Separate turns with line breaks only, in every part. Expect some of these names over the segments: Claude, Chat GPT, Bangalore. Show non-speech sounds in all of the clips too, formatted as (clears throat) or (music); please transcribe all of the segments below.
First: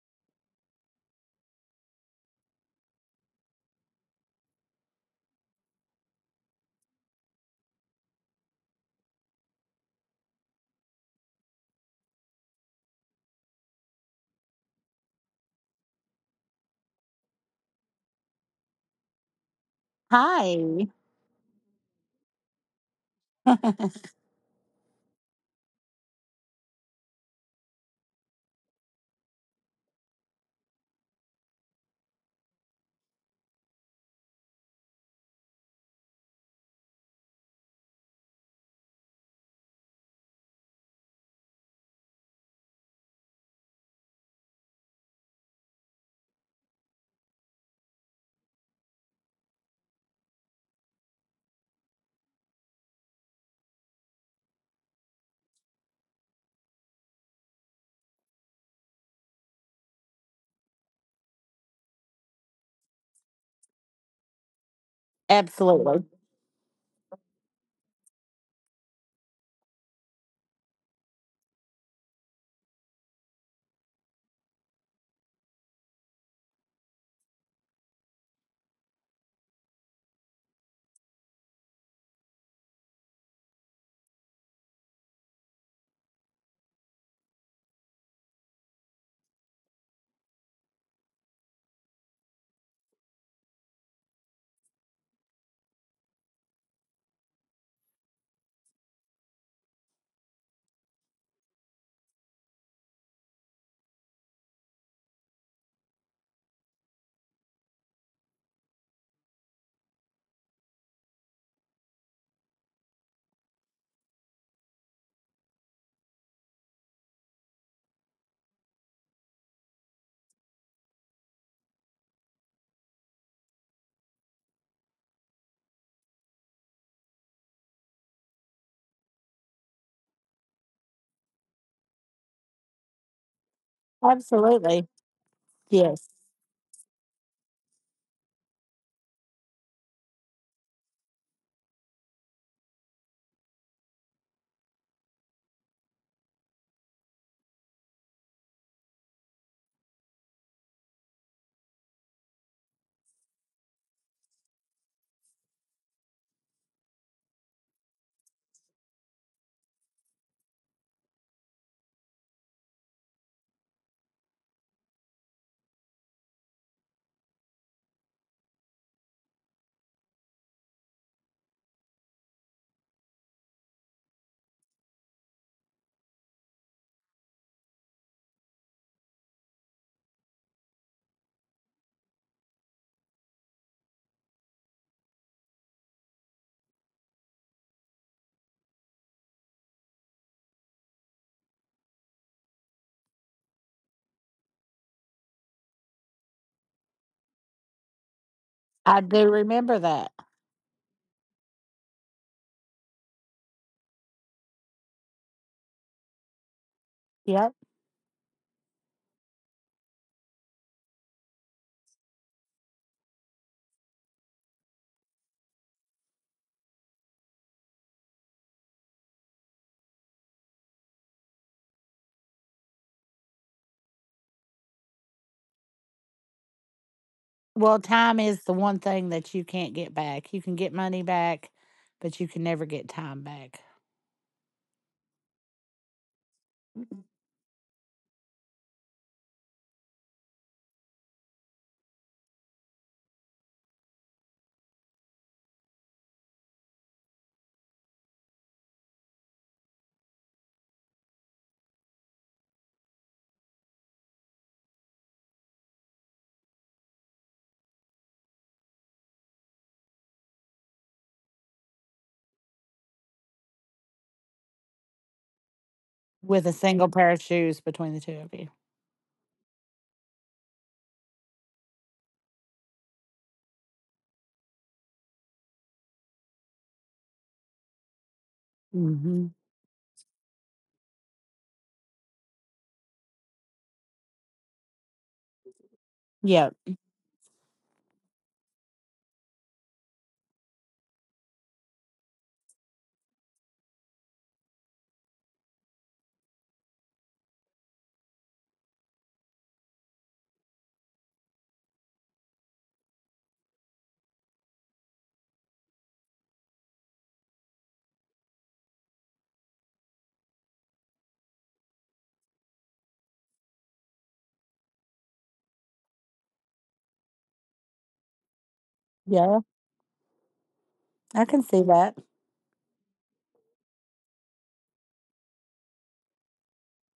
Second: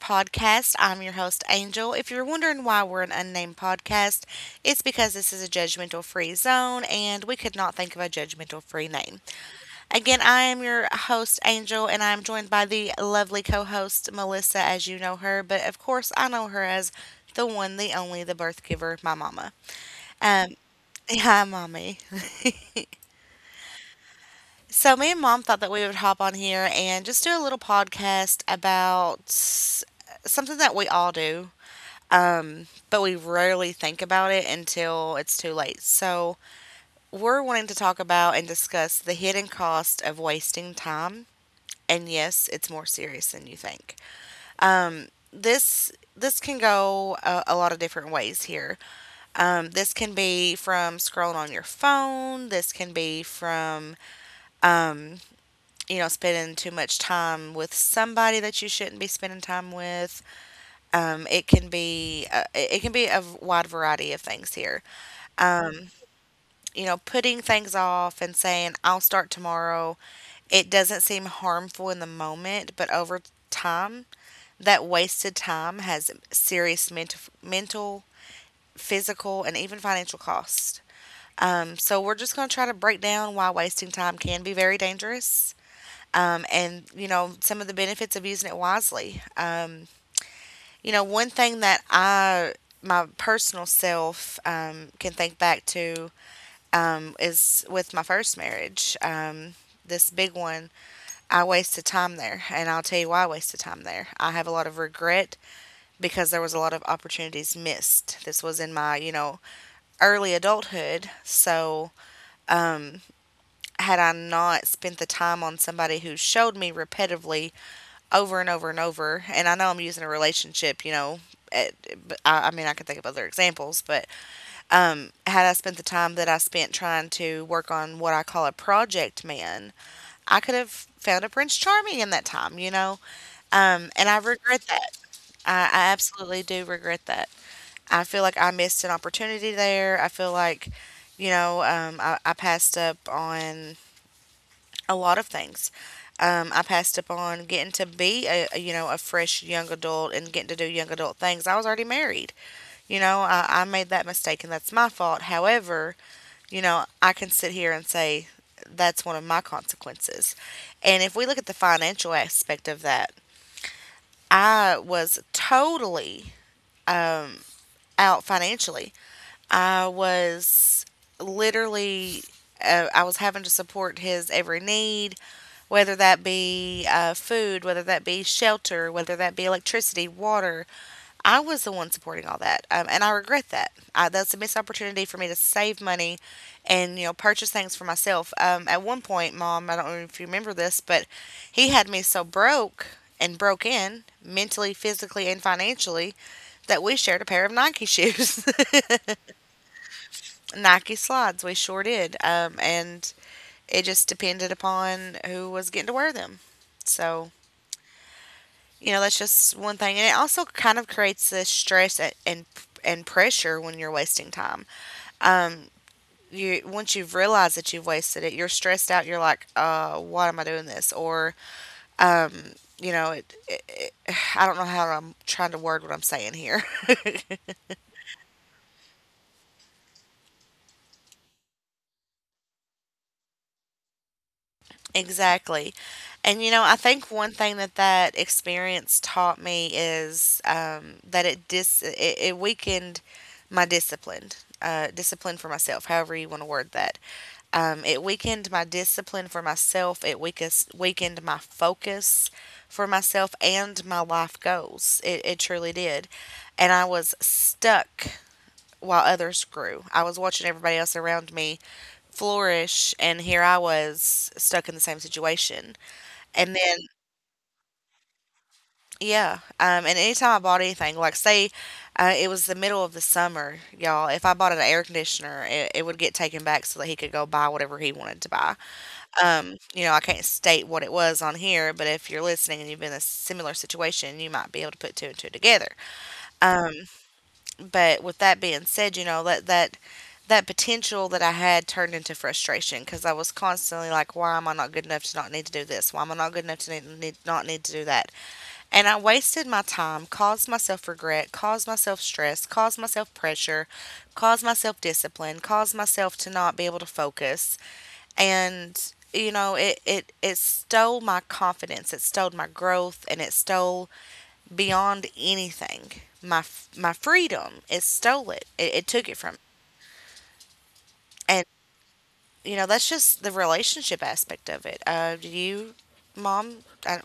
Podcast. I'm your host, Angel. If you're wondering why we're an unnamed podcast, it's because this is a judgmental free zone and we could not think of a judgmental free name. Again, I am your host, Angel, and I'm joined by the lovely co host, Melissa, as you know her, but of course, I know her as the one, the only, the birth giver, my mama. Um,
Hi.
Hi, mommy. (laughs)
(laughs)
So, me and mom thought that we would hop on here and just do a little podcast about something that we all do, but we rarely think about it until it's too late. So, we're wanting to talk about and discuss the hidden cost of wasting time. And yes, it's more serious than you think. This can go a lot of different ways here. This can be from scrolling on your phone. This can be from spending too much time with somebody that you shouldn't be spending time with. It can be it can be a wide variety of things here.
Absolutely.
You know, putting things off and saying I'll start tomorrow. It doesn't seem harmful in the moment, but over time, that wasted time has serious mental, physical, and even financial costs. So we're just going to try to break down why wasting time can be very dangerous and some of the benefits of using it wisely. You know, one thing that I my personal self can think back to is with my first marriage. This big one, I wasted time there, and I'll tell you why I wasted time there. I have a lot of regret because there was a lot of opportunities missed. This was in my early adulthood, so had I not spent the time on somebody who showed me repetitively over and over and over, and I know I'm using a relationship, you know, it, but I mean, I can think of other examples, but had I spent the time that I spent trying to work on what I call a project man, I could have found a Prince Charming in that time, and I regret that.
Absolutely.
I
Yes.
absolutely do regret that. I feel like I missed an opportunity there. I feel like, I passed up on a lot of things. I passed up on getting to be a a fresh young adult and getting to do young adult things. I was already married. I made that mistake and that's my fault. However, you know, I can sit here and say that's one of my consequences. And if we look at the financial aspect of that, I was totally out financially. I was literally I was having to support his every need, whether that be food, whether that be shelter, whether that be electricity, water. I was the one supporting all that, and I regret that. That's a missed opportunity for me to save money and purchase things for myself. At one point, Mom, I don't know if you remember this, but he had me so broke and broke in mentally, physically, and financially that we shared a pair of Nike shoes.
I
(laughs)
do remember that.
Nike slides. We sure did. And it just depended upon who was getting to wear them. So,
Yep.
you know, that's just one thing. And it also kind of creates this stress and pressure when you're wasting time. Um, you once you've realized that you've wasted it, you're stressed out. You're like, why am I doing this? Or, um, you know, it, it, it, (sighs) I don't know how I'm trying to word what I'm saying here. (laughs)
Well, time is the one thing that you can't get back. You can get money back, but you can never get time back
Exactly. And you know, I think one thing that that experience taught me is that it weakened my discipline, discipline for myself, however you want to word that. It weakened my discipline for myself. It weakened my focus for myself and my life goals. It truly did. And I was stuck while others grew. I was watching everybody else around me flourish, and here I was stuck in the same situation.
with
And
a
then,
single pair of shoes between the two of you.
yeah, and anytime I bought anything, like say it was the middle of the summer, y'all, if I bought an air conditioner, it would get taken back so that he could go buy whatever he wanted to buy.
Mhm.
You know, I can't state what it was on here, but if you're listening and you've been in a similar situation, you might be able to put two and two together.
Yep.
But with that being said, you know, that potential that I had turned into frustration because I was constantly like, why am I not good enough to not need to do this? Why am I not good enough to not need to do that? And I wasted my time, caused myself regret, caused myself stress, caused myself pressure, caused myself discipline, caused myself to not be able to focus. And, it stole my confidence, it stole my growth, and it stole beyond anything. My my freedom, it stole it. It took it from.
Yeah. I
And
can see that.
you know that's just the relationship aspect of it. Do you, mom? I,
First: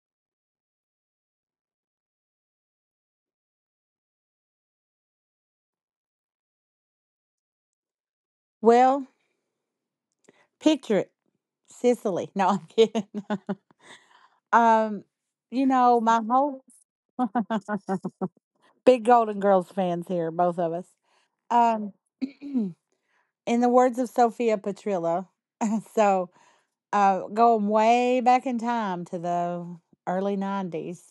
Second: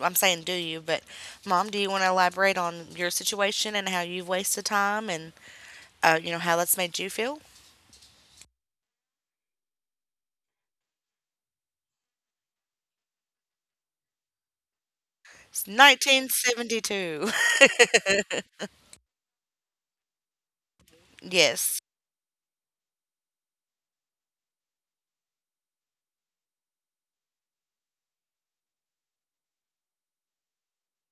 I'm saying do you, but mom, do you want to elaborate on your situation and how you've wasted time and you know how that's made you feel?
Well, picture it. Sicily. No, I'm kidding. (laughs) um, you
It's
know, my whole
1972.
(laughs) big Golden Girls fans here, both of us.
(laughs) Yes,
Um (clears throat) in the words of Sophia Petrillo. (laughs) so, Going way back in time to the early 90s,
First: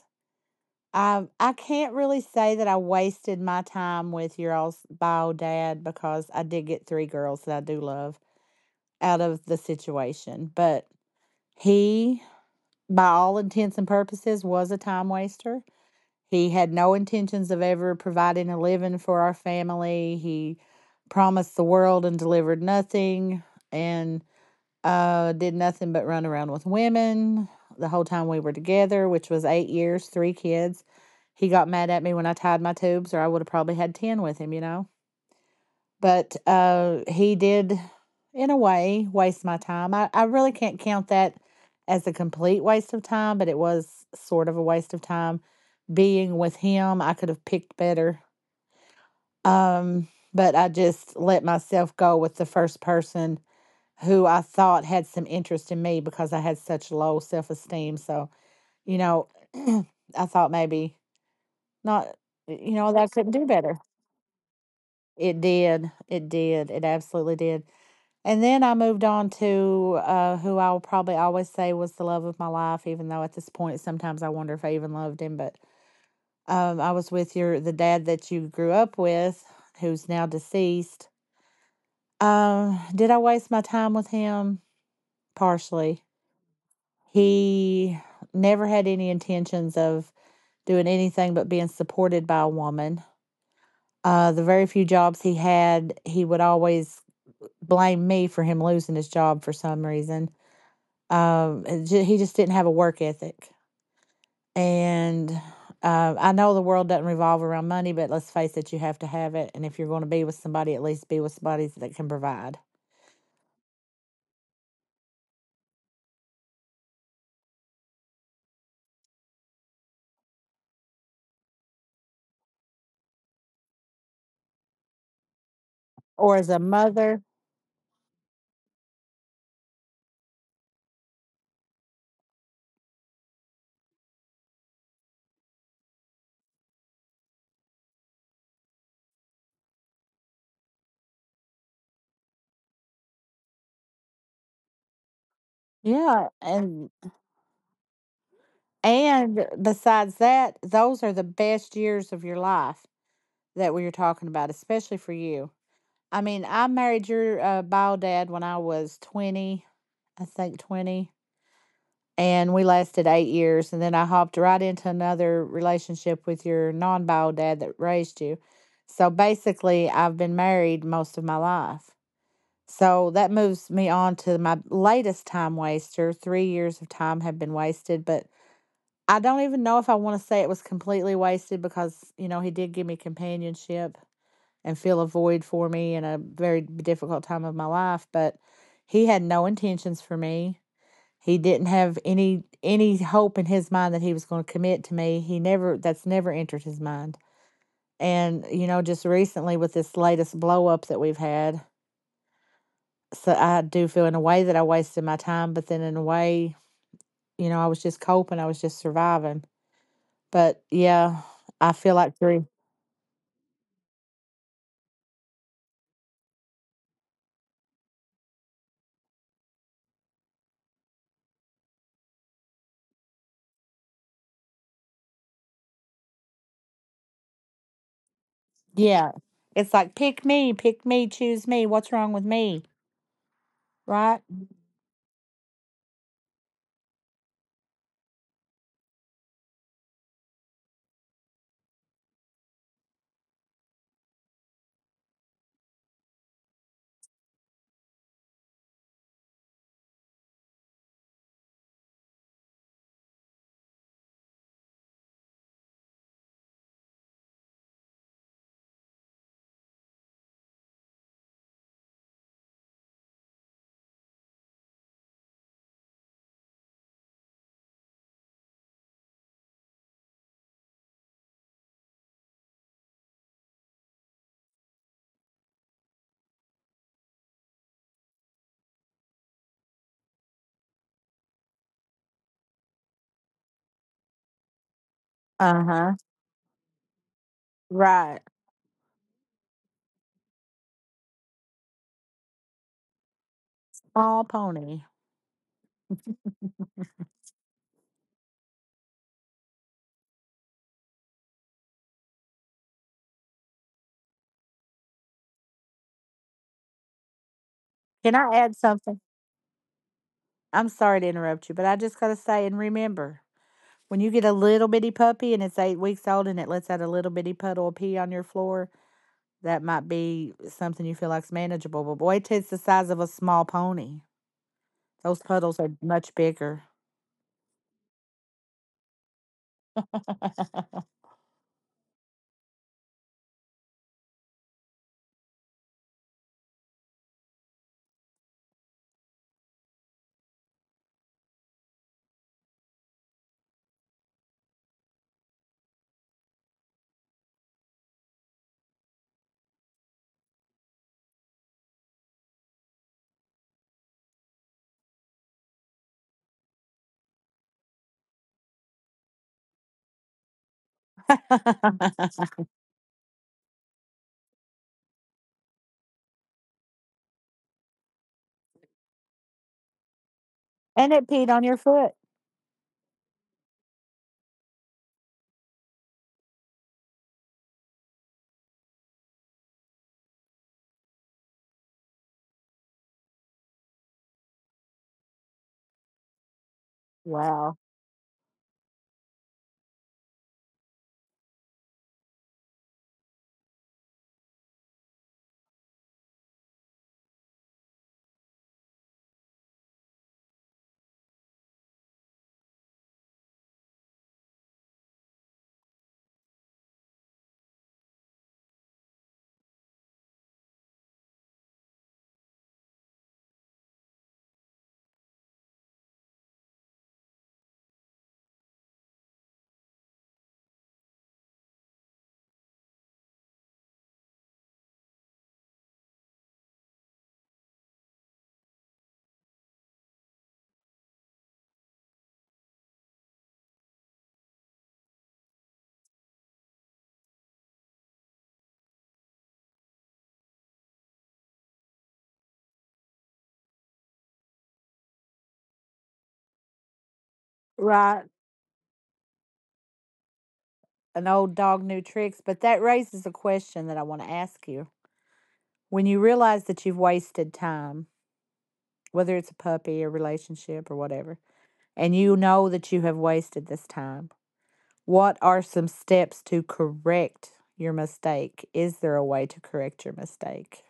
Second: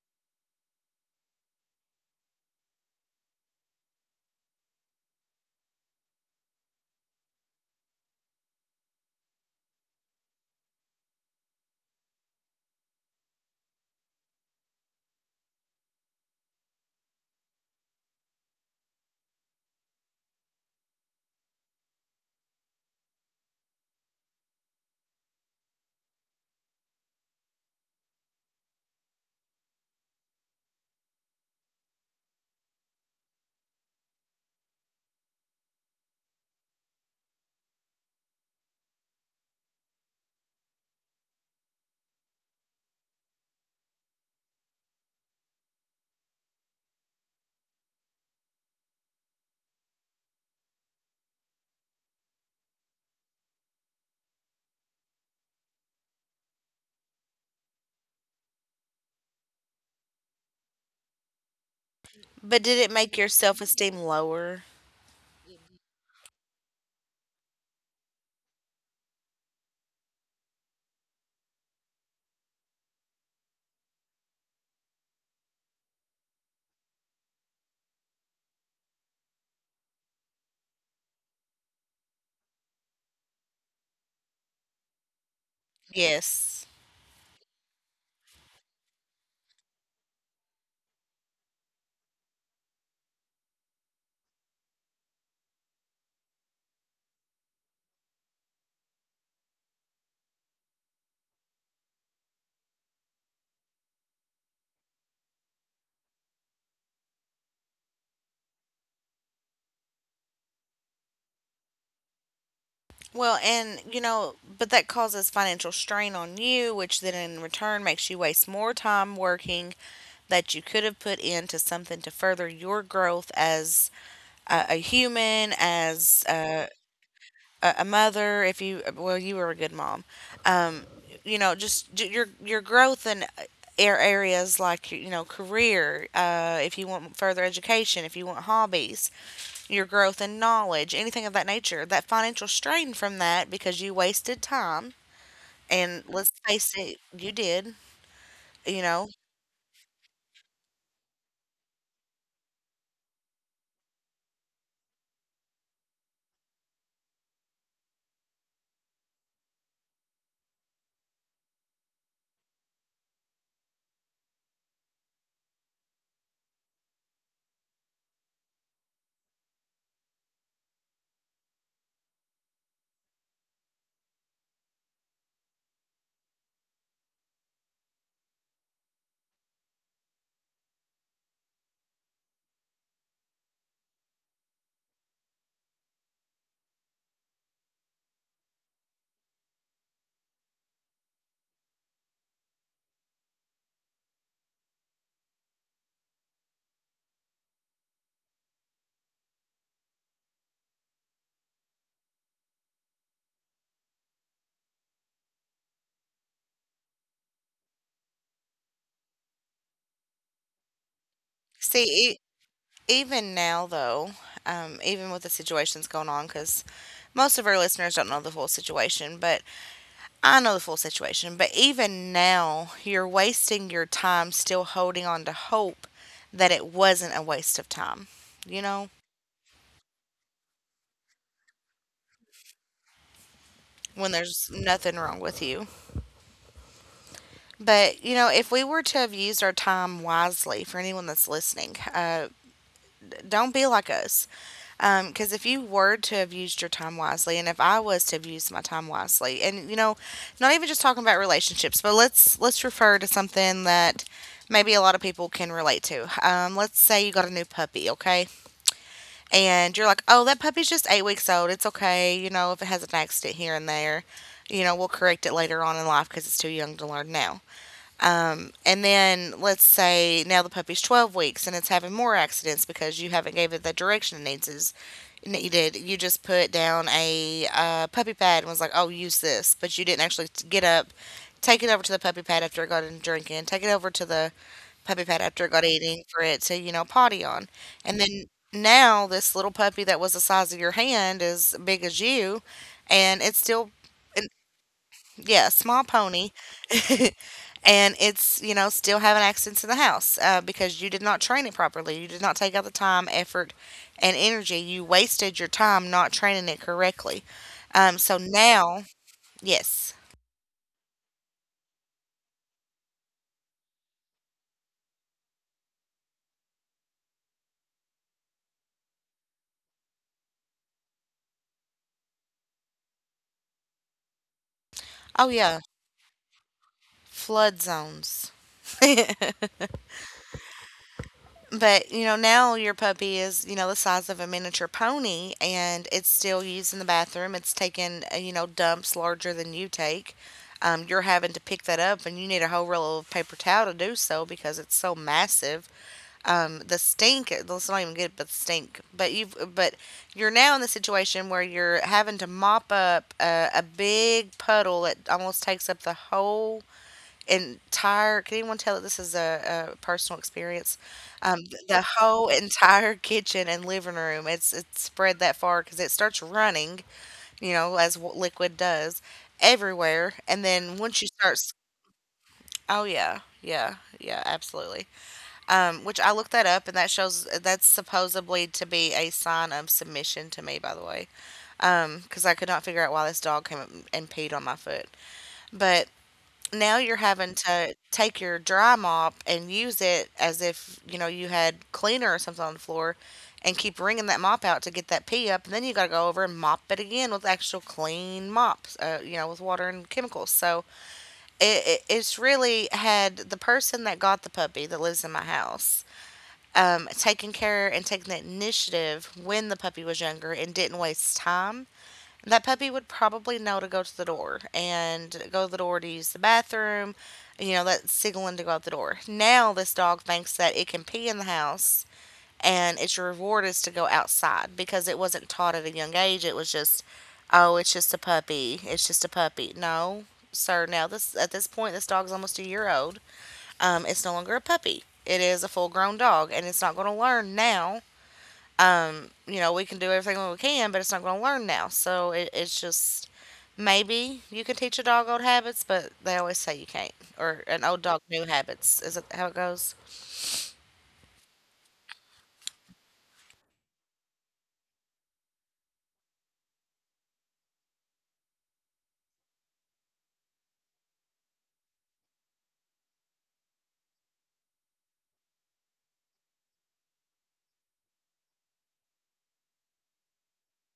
I can't really say that I wasted my time with your all's bio dad because I did get three girls that I do love out of the situation. But he, by all intents and purposes, was a time waster. He had no intentions of ever providing a living for our family. He promised the world and delivered nothing. And did nothing but run around with women the whole time we were together, which was 8 years, three kids. He got mad at me when I tied my tubes, or I would have probably had 10 with him, you know? But he did, in a way, waste my time. I really can't count that as a complete waste of time, but it was sort of a waste of time being with him. I could have picked better. Um, but I just let myself go with the first person who I thought had some interest in me because I had such low self esteem. So, you know, (clears throat) I thought maybe not,
but
you
did it
know, that I
make your
couldn't do
self
better.
esteem lower?
It did. It did. It absolutely did. And then I moved on to who I will probably always say was the love of my life, even though at this point sometimes I wonder if I even loved him. But I was with your the dad that you grew up with, who's now deceased. Did I waste my time with him? Partially.
Yes.
He never had any intentions of doing anything but being supported by a woman. The very few jobs he had, he would always blame me for him losing his job for some reason. Um, he just didn't have a work ethic. And I know the world doesn't revolve around money, but let's face it, you have to have it. And if you're going to be with somebody, at least be with somebody that can provide
Well, and you know, but that causes financial strain on you, which then in return makes you waste more time working that you could have put into something to further your growth as a human, as
or as a
a,
mother.
a a mother. If you, well, you were a good mom. Um, you know, just your growth in areas like you know career. If you want further education, if you want hobbies, your growth in knowledge, anything of that nature. That financial strain from that because you wasted time, and
Yeah.
let's face
And
it, you did. You know,
And besides that, those are the best years of your life that we are talking about, especially for you. I mean, I married your bio dad when I was 20, I think 20, and we lasted 8 years. And then I hopped right into another relationship with your non bio dad that raised you. So basically, I've been married most of my life. So that moves me on to my latest time waster. 3 years of time have been wasted, but I don't even know if I want to say it was completely wasted because, you know, he did give me companionship and fill a void for me in a very difficult time of my life, but he had no intentions for me. He didn't have any hope in his mind that he was going to commit to me. He never that's never entered his mind. And you know, just recently with this latest blow up that we've had, so I do feel in a way that I wasted my time, but then in a way, you know, I was just coping, I was just surviving. But yeah, I
see,
feel
e-
like three.
even now though, even with the situations going on, because most of our listeners don't know the full situation, but I know the full situation. But even now, you're wasting your time still holding on to hope that it wasn't a waste of time. You know,
Yeah. It's like pick me, choose me. What's wrong with me?
when
Right?
there's nothing wrong with you. But, you know, if we were to have used our time wisely, for anyone that's listening, don't be like us. Because if you were to have used your time wisely, and if I was to have used my time wisely, and you know, not even just talking about relationships, but let's refer to something that maybe a lot of people can relate to. Let's say you got a new puppy, okay, and you're like, oh, that puppy's just 8 weeks old. It's okay, you know, if it has an accident here and there, you know, we'll correct it later on in life because it's too young to learn now. And then let's say now the puppy's 12 weeks and it's having more accidents because you haven't gave it the direction it needs is needed. You just put down a puppy pad and was like, "Oh, use this," but you didn't actually get up, take it over to the puppy pad after it got in drinking, take it over to the puppy pad after it got
Uh-huh.
eating for it to potty on, and then
Right.
now this little puppy that was the size of your hand is big as you, and it's still
Small pony.
yeah, small pony, (laughs) and it's still having accidents in the house because you did not train it properly. You did not take out the time, effort, and energy. You wasted your time not training it correctly.
Can
So
I add
now,
something?
yes,
I'm sorry to interrupt you, but I just gotta say and remember, when you get a little bitty puppy and it's 8 weeks old and it lets out a little bitty puddle of pee on your floor, that might be something you feel like's manageable. But boy, till it's the size of a small pony. Those
oh yeah,
puddles are much bigger.
flood zones.
(laughs) (laughs) and
But you know, now your puppy is the size of a miniature pony, and it's still used in the bathroom. It's taking you know dumps larger than you take. You're having to pick that up, and you need a whole roll of paper towel to do so because it's so massive. The stink, let's not even get it, but the stink. But you're now in the situation where you're having to mop up a big puddle that almost takes up the whole entire, can anyone tell that this is a personal experience? The whole entire (laughs) kitchen and living room, it's spread that far because it starts running, liquid does, everywhere. And then once you
it
start
peed on your foot.
oh yeah, yeah, yeah, absolutely. Which I looked that up, and that shows that's supposedly to be a sign of submission to me, by the way, because I could not figure out why this dog came up and peed on my foot. But now you're having
Wow.
to take your dry mop and use it as if, you know, you had cleaner or something on the floor, and keep wringing that mop out to get that pee up. And then you got to go over and mop it again with actual clean mops, you know, with water and chemicals. So it's really, had the person that got the puppy that lives in my house taking care and taking that initiative when the puppy was younger and didn't waste time, that puppy would probably know to go to the door and go to the door to use the bathroom, you know, that's signaling to go out the door. Now, this dog thinks that it can pee in the house, and its reward is to go outside, because it wasn't taught at a young age. It was just, oh, it's just a puppy. It's just a puppy. No, sir. Now, this at this point, this dog's almost a year old. It's no longer a puppy. It is a full grown dog, and it's not going to learn now. You know, we can do everything we can, but it's not going to learn now. So it's just, maybe you can teach a dog old habits, but they always say you can't. Or an old dog
Right.
new habits. Is it how it goes?
An old dog new tricks, but that raises a question that I want to ask you. When you realize that you've wasted time, whether it's a puppy or relationship or whatever, and you know that you have wasted this time, what are some steps to correct your mistake? Is there a way to correct your mistake?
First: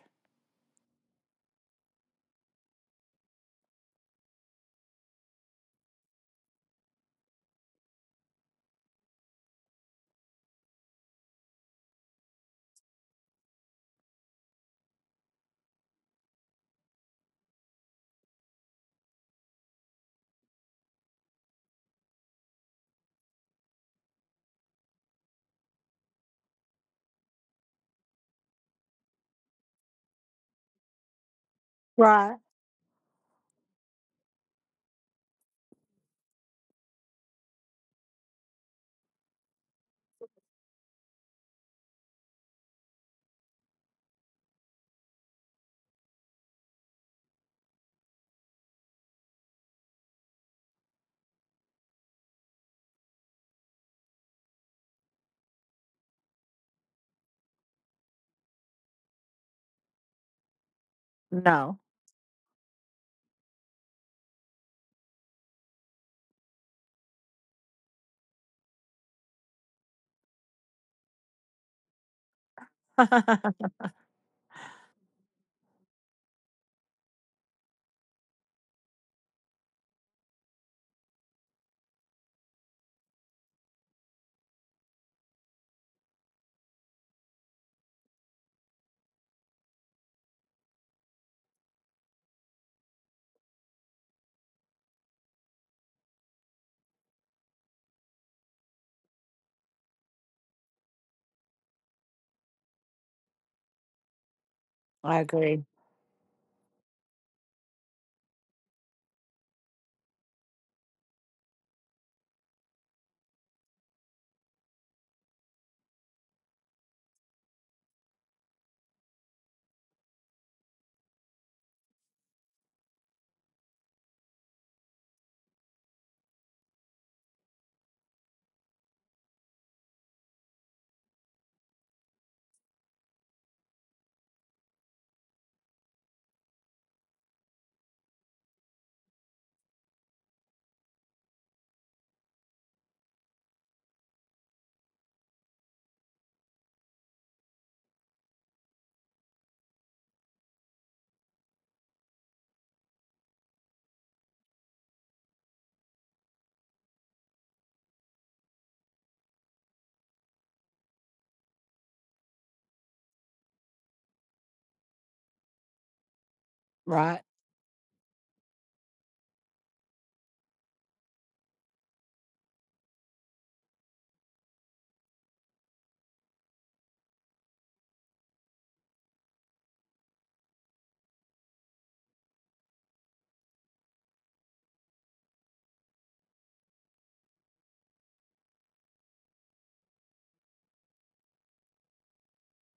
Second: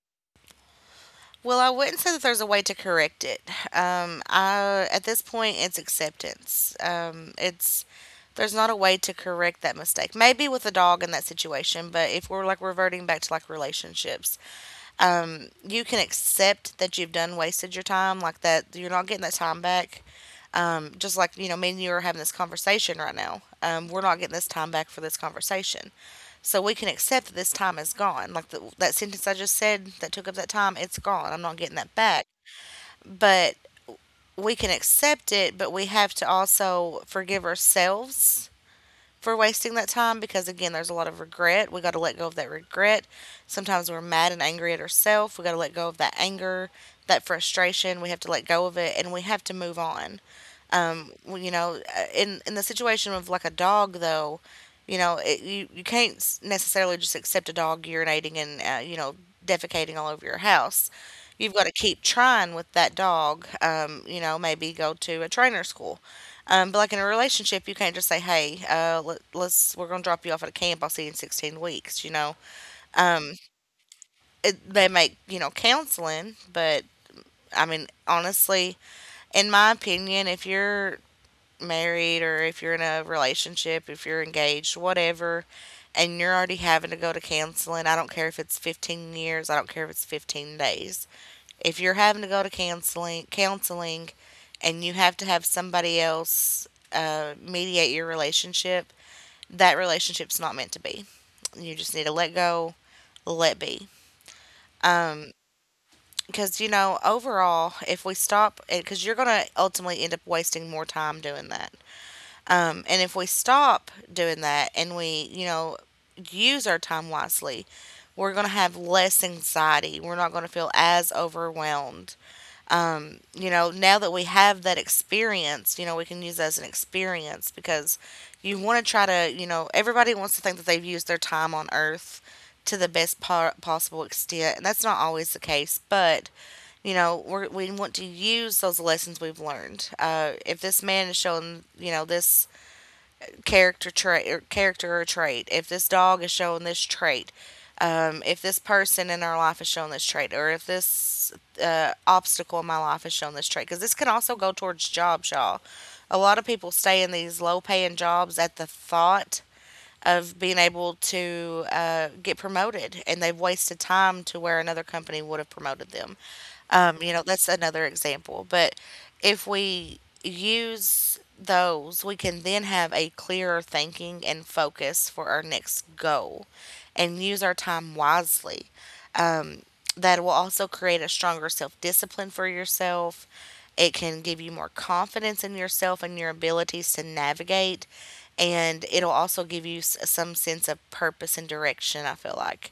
Well, I wouldn't say that there's a way to correct it. At this point, it's acceptance. It's There's not a way to correct that mistake. Maybe with a dog in that situation, but if we're like reverting back to like relationships, you can accept that you've done wasted your time, like that you're not getting that time back. Just like, you know, me and you are having this conversation right now. We're not getting this time back for this conversation, so we can accept that this time is gone. Like that sentence I just said that took up that time, it's gone. I'm not getting that back.
Right.
But we can accept it, but we have to also forgive ourselves for wasting that time, because again, there's a lot of regret. We got to let go of that regret. Sometimes we're mad and angry at ourselves. We got to let go of that anger, that frustration. We have to let go of it, and we have to move on. You know, in the situation of like a dog, though, you know, it, you can't necessarily just accept a dog urinating and you know, defecating all over your house. You've got to
No.
keep trying with that dog. You know, maybe go to a trainer school. But like in a relationship, you can't just say, "Hey, let's, we're gonna drop you off at a camp. I'll see you in 16 weeks." You know,
(laughs)
um,
I
they make, you know, counseling, but I mean, honestly, in my opinion, if you're married, or if you're in a relationship, if you're engaged, whatever, and you're already having to go to counseling, I don't care if it's 15 years, I don't care if it's 15 days. If you're having to go to counseling, and you have to have somebody else mediate your relationship, that relationship's not meant to be. You just need to let go, let be.
agree.
Because, you know, overall, if we stop, because you're going to ultimately end up wasting more time doing that. And if we stop doing that, and we, you know, use our time wisely, we're going to have less anxiety. We're not going to feel as overwhelmed. You know, now that we have that experience, you know, we can use that as an experience, because you want to try to, you know, everybody wants to think that they've used their time on earth to the best possible extent. And that's not always the case, but you know, we want to use those lessons we've learned. If this man is showing, you know, this character trait or character or trait, if this dog is showing this trait, if this person in our life is showing this trait, or if this obstacle in my life is showing this trait, because this can also go towards jobs, y'all. A lot of people stay in these low paying jobs at the thought of being able to get promoted, and they've wasted time to where another company would have promoted them. You know,
Right.
that's another example. But if we use those, we can then have a clearer thinking and focus for our next goal, and use our time wisely. Um, that will also create a stronger self discipline for yourself. It can give you more confidence in yourself and your abilities to navigate, and it'll also give you some sense of purpose and direction, I feel like.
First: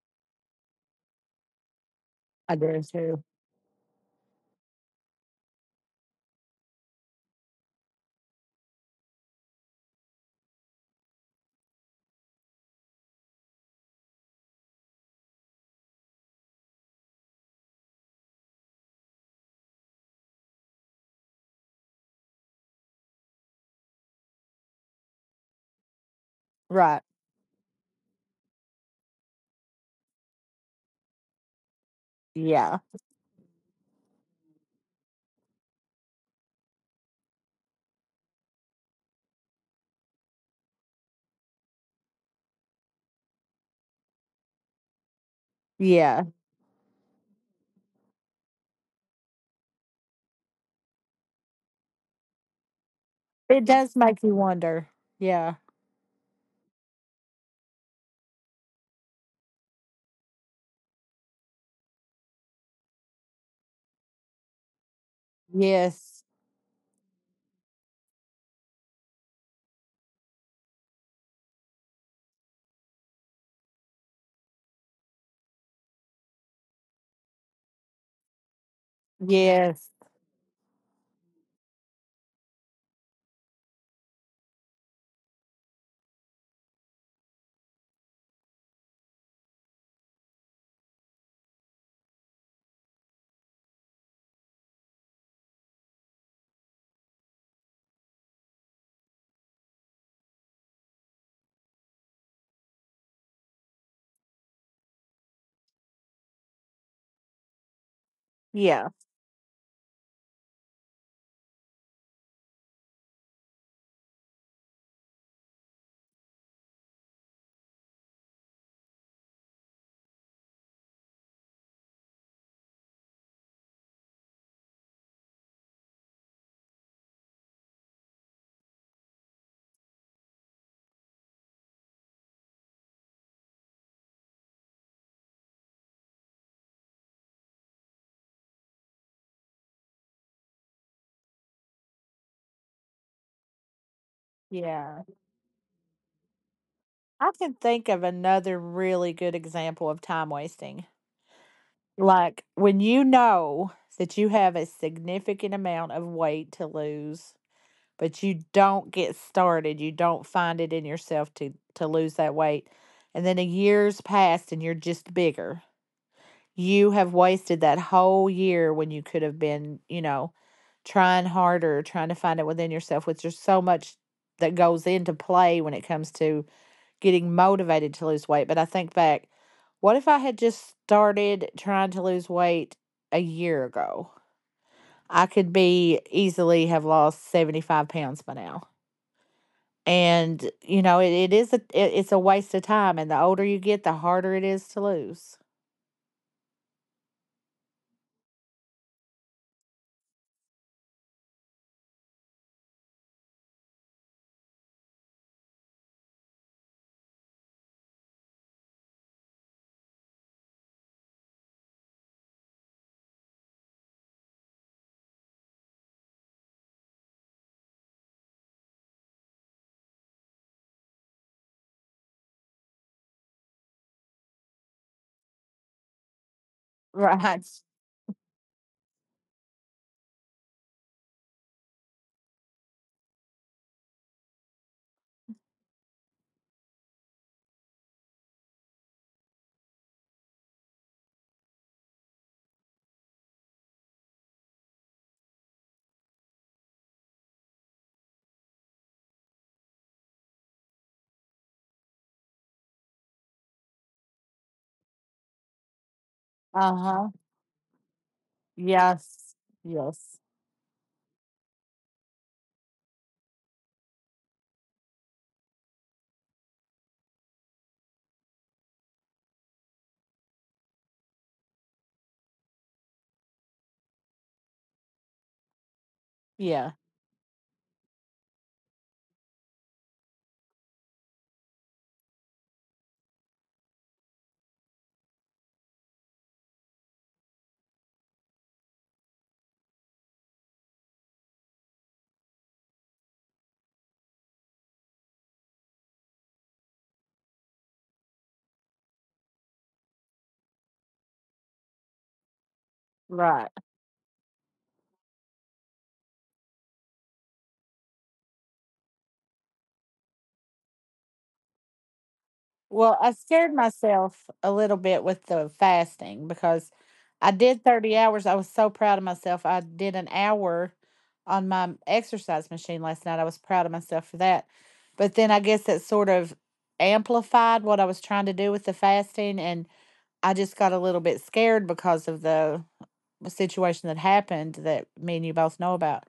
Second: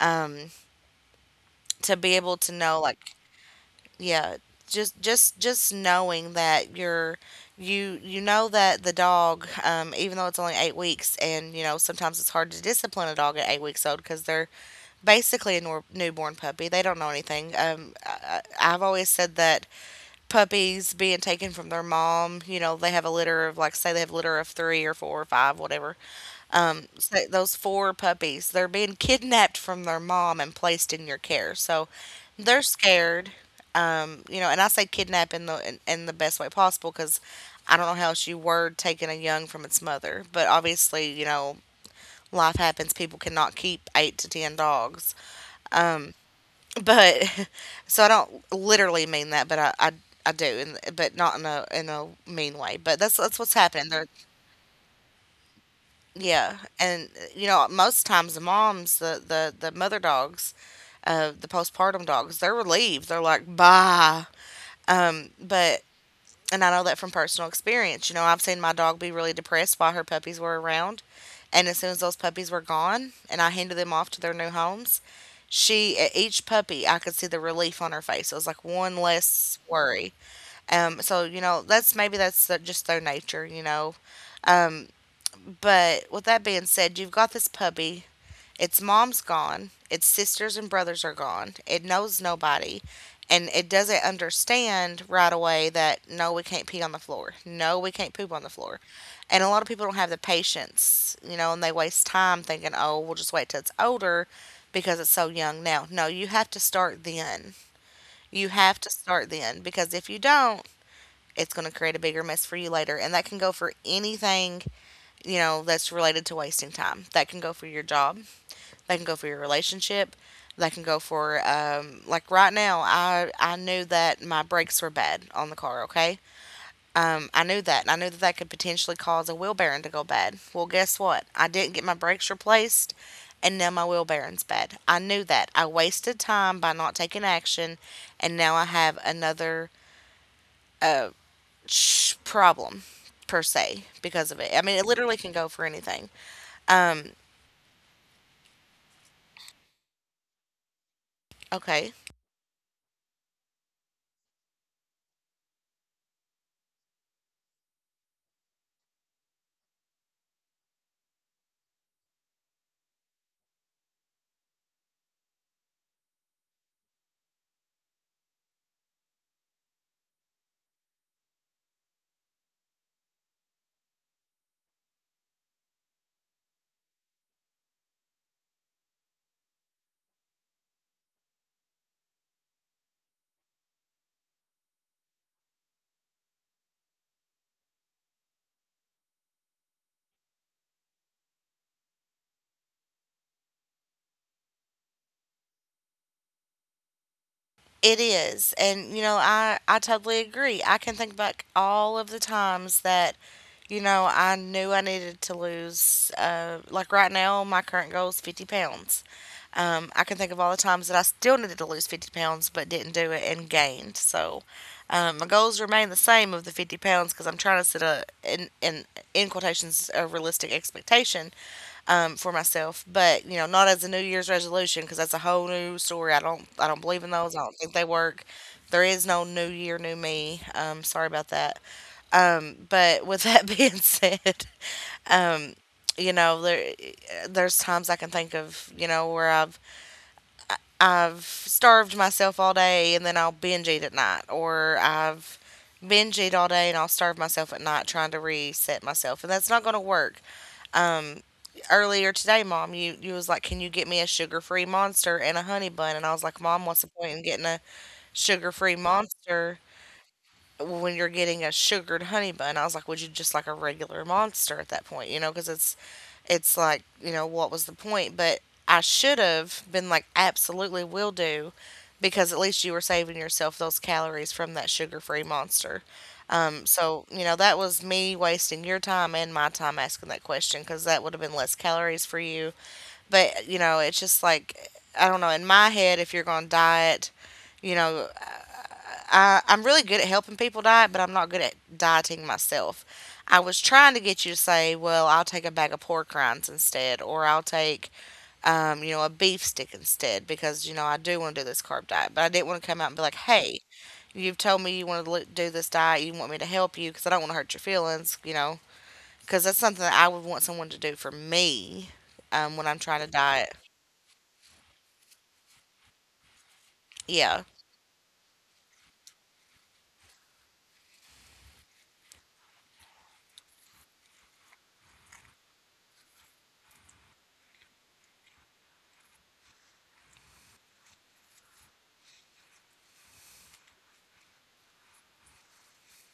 um, to be able to
I
know,
do
like,
too.
yeah, just knowing that you're, you know that the dog, even though it's only 8 weeks, and you know, sometimes it's hard to discipline a dog at 8 weeks old because they're basically a newborn puppy. They don't know anything. I've always said that puppies being taken from their mom, you know, they have a litter of, like, say they have a litter of 3 or 4 or 5, whatever.
Right.
So those 4 puppies, they're being kidnapped from their mom and placed in your care. So they're
Yeah.
scared. You know, and I say kidnap in the in the best way possible, because I don't know how else you word taking a young from its mother. But obviously, you know, life happens. People cannot keep 8 to 10 dogs.
Yeah.
But (laughs) so I don't literally mean that, but I do, and but not in a mean way. But that's what's
It
happening.
does
They're—
make you wonder. Yeah.
yeah, and you know, most times the moms, the mother dogs, the postpartum dogs, they're relieved. They're like, "Bye." But
Yes.
And I know that from personal experience. You know, I've seen my dog be really depressed while her puppies were around, and as soon as those puppies were gone, and I handed them off to their new homes, she at each puppy, I could see the relief on her face. It was like one less
Yes.
worry. So you know, that's maybe that's just their nature, you know. But with that being said, you've got this puppy, its mom's gone, its sisters and brothers are gone. It knows nobody, and it doesn't understand right away that no, we can't pee on the floor. No, we can't poop on the floor. And a lot of people don't have the patience, you know, and they waste time thinking, "Oh, we'll just wait till it's older because it's so young now." No, you have to start then. You have to
Yeah.
start then, because if you don't, it's going to create a bigger mess for you later. And that can go for anything, you know, that's related to wasting time. That can go for your job, that can go for your relationship, that can go for, like right now. I knew that my brakes were bad on the car. Okay, I knew that, and I knew that that could potentially cause a wheel bearing to go bad. Well, guess what? I didn't get my brakes replaced. And now my wheel bearing's bad. I knew that. I wasted time by not taking action, and now I have another problem, per se, because of it. I mean, it
Yeah.
literally can go for anything. Um,
I can think of another really good example of time wasting.
okay.
Like when you know that you have a significant amount of weight to lose, but you don't get started, you don't find it in yourself to lose that weight. And then a year's passed and you're just bigger. You have wasted that whole year when you could have been, you know, trying harder, trying to find it within yourself, which there's so much that goes into play when it comes to getting motivated to lose weight. But I think back, what if I had just started trying to lose weight a year ago? I could be easily have lost 75 pounds by now. And, you know, it's a waste of time. And the older you get, the harder it is to lose.
It is. And, you know, I totally agree. I can think back all of the times that, you know, I knew I needed to lose. Like right now, my current goal is 50 pounds. I can think of all the times that I still needed to lose 50 pounds, but didn't do it and gained. So my goals remain the same of the 50 pounds, because I'm trying to set a, in quotations, a realistic expectation, for myself, but you know, not as a New Year's resolution, because that's a whole new story. I don't believe in those. I
Right.
don't think they work. There is no New Year, new me. Sorry about that. But with that (laughs) being said, you know, there, there's times I can think of, where I've starved myself all day and then I'll binge eat at night, or I've binge eat all day and I'll starve myself at night trying to reset myself, and that's not going to work. Earlier today, Mom, you was like, "Can you get me a sugar-free Monster and a honey bun?" And I was like, "Mom, what's the point
Uh-huh.
in getting a sugar-free
Yes,
Monster
yes,
when you're getting a sugared honey bun?" I was like, would you just like a regular Monster at that point? You know, because it's like, you know, what was the point? But I should have been like, absolutely will do, because at least you were saving yourself those calories from that sugar-free Monster. Um,
yeah,
so you know, that was me wasting your time and my time asking that question, because that would have been less calories for you. But you know, it's just like, I don't know. In my head, if you're gonna diet, you know, I'm really good at helping people diet, but I'm not good at dieting myself. I was trying to get you to say, well, I'll take a bag of pork rinds instead, or I'll take, you know, a beef stick instead, because, you know, I do want to do this carb diet. But I didn't want to come out and be like,
right.
hey, you've told me you want to do this diet, you want me to help you, because I don't want to hurt your feelings, you know, because that's something that I would want someone to do for me when I'm
Well,
trying to
I
diet.
scared myself a little bit with the fasting because I
Yeah.
did 30 hours. I was so proud of myself. I did an hour on my exercise machine last night. I was proud of myself for that. But then I guess that sort of amplified what I was trying to do with the fasting. And I just got a little bit scared because of the situation that happened that me and you both know about.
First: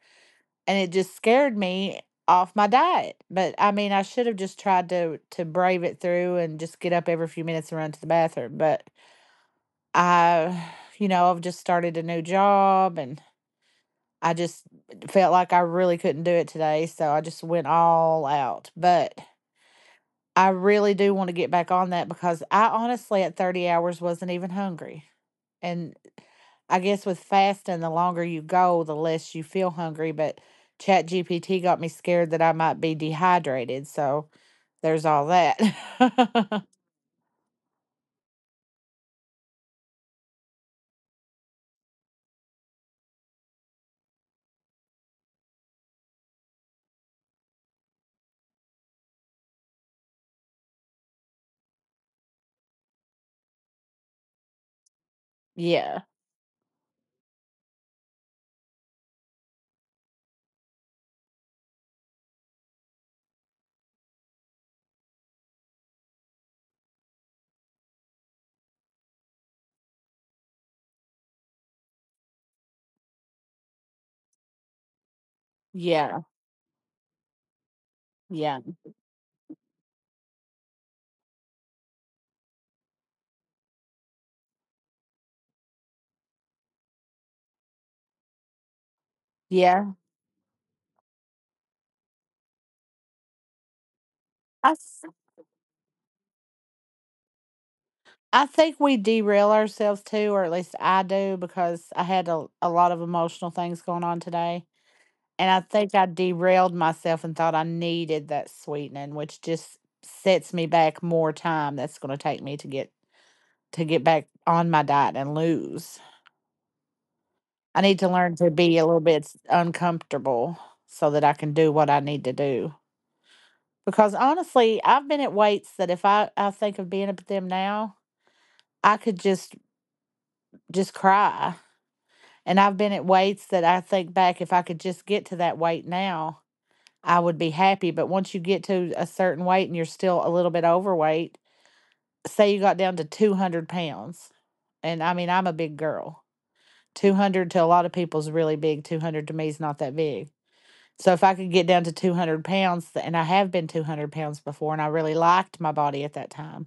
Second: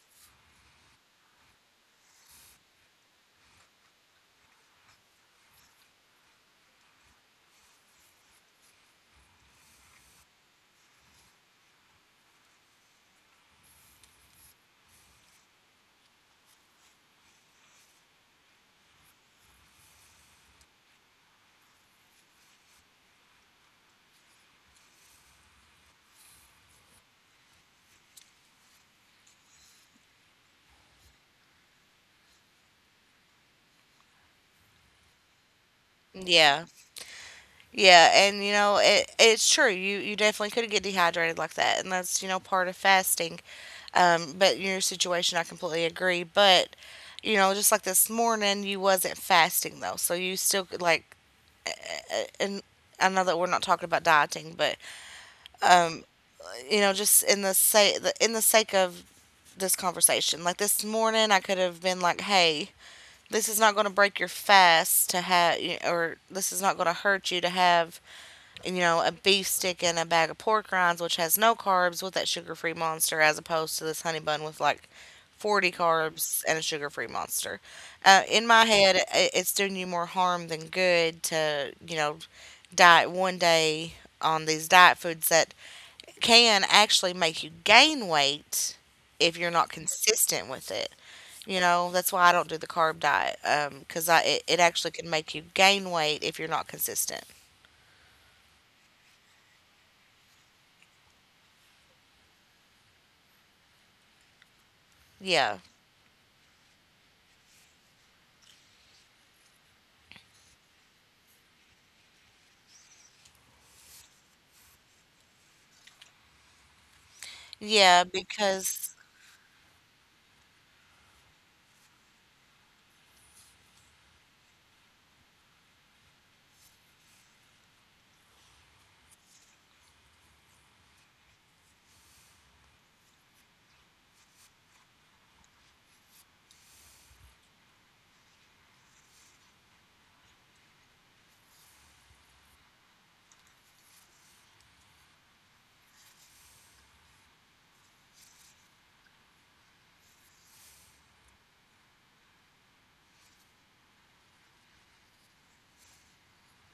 And it just scared me off my diet. But I mean, I should have just tried to brave it through and just get up every few minutes and run to the bathroom. But I, you know, I've just started a new job and I just felt like I really couldn't do it today, so I just went all out. But I really do want to get back on that because I honestly at 30 hours wasn't even hungry and I guess with fasting, the longer you go, the less you feel hungry. But Chat GPT got me scared that I might be dehydrated. So there's all that.
Yeah.
(laughs)
Yeah, and you know, it's true. You definitely could get dehydrated like that, and that's, you know, part of fasting. But in your situation, I completely agree. But, you know, just like this morning, you wasn't fasting though, so you still could, like, and I know that we're not talking about dieting, but
Yeah.
you know, just in the say the, in the sake of this conversation, like this morning, I could have been like, hey. This is not going to break your fast to have, or this is not going to hurt you to have, you know, a beef stick and a bag of pork rinds, which has no carbs, with that sugar free monster, as opposed to this honey bun with like 40
Yeah.
carbs and a sugar free monster. In my
Yeah.
head, it's doing you more harm than good to, you know, diet one day on these diet foods that can actually make you gain weight if you're not
Yeah.
consistent with it. You know, that's why I don't do the carb diet, because it
I,
actually can
s-
make you gain weight if you're not consistent.
I think we derail ourselves too, or at least I do, because I had a lot of emotional things going on today. And
Yeah.
I think I derailed myself and thought I needed that sweetening, which just sets me back more time that's going to take me to get back on my diet and lose. I
Yeah,
need to learn to be a
because
little bit uncomfortable so that I can do what I need to do. Because honestly, I've been at weights that if I, I think of being at them now, I could just cry. And I've been at weights that I think back if I could just get to that weight now, I would be happy. But once you get to a certain weight and you're still a little bit overweight, say you got down to 200 pounds. And I mean I'm a big girl. 200 to a lot of people is really big. 200 to me is not that big. So if I could get down to 200 pounds, and I have been 200 pounds before, and I really liked my body at that time.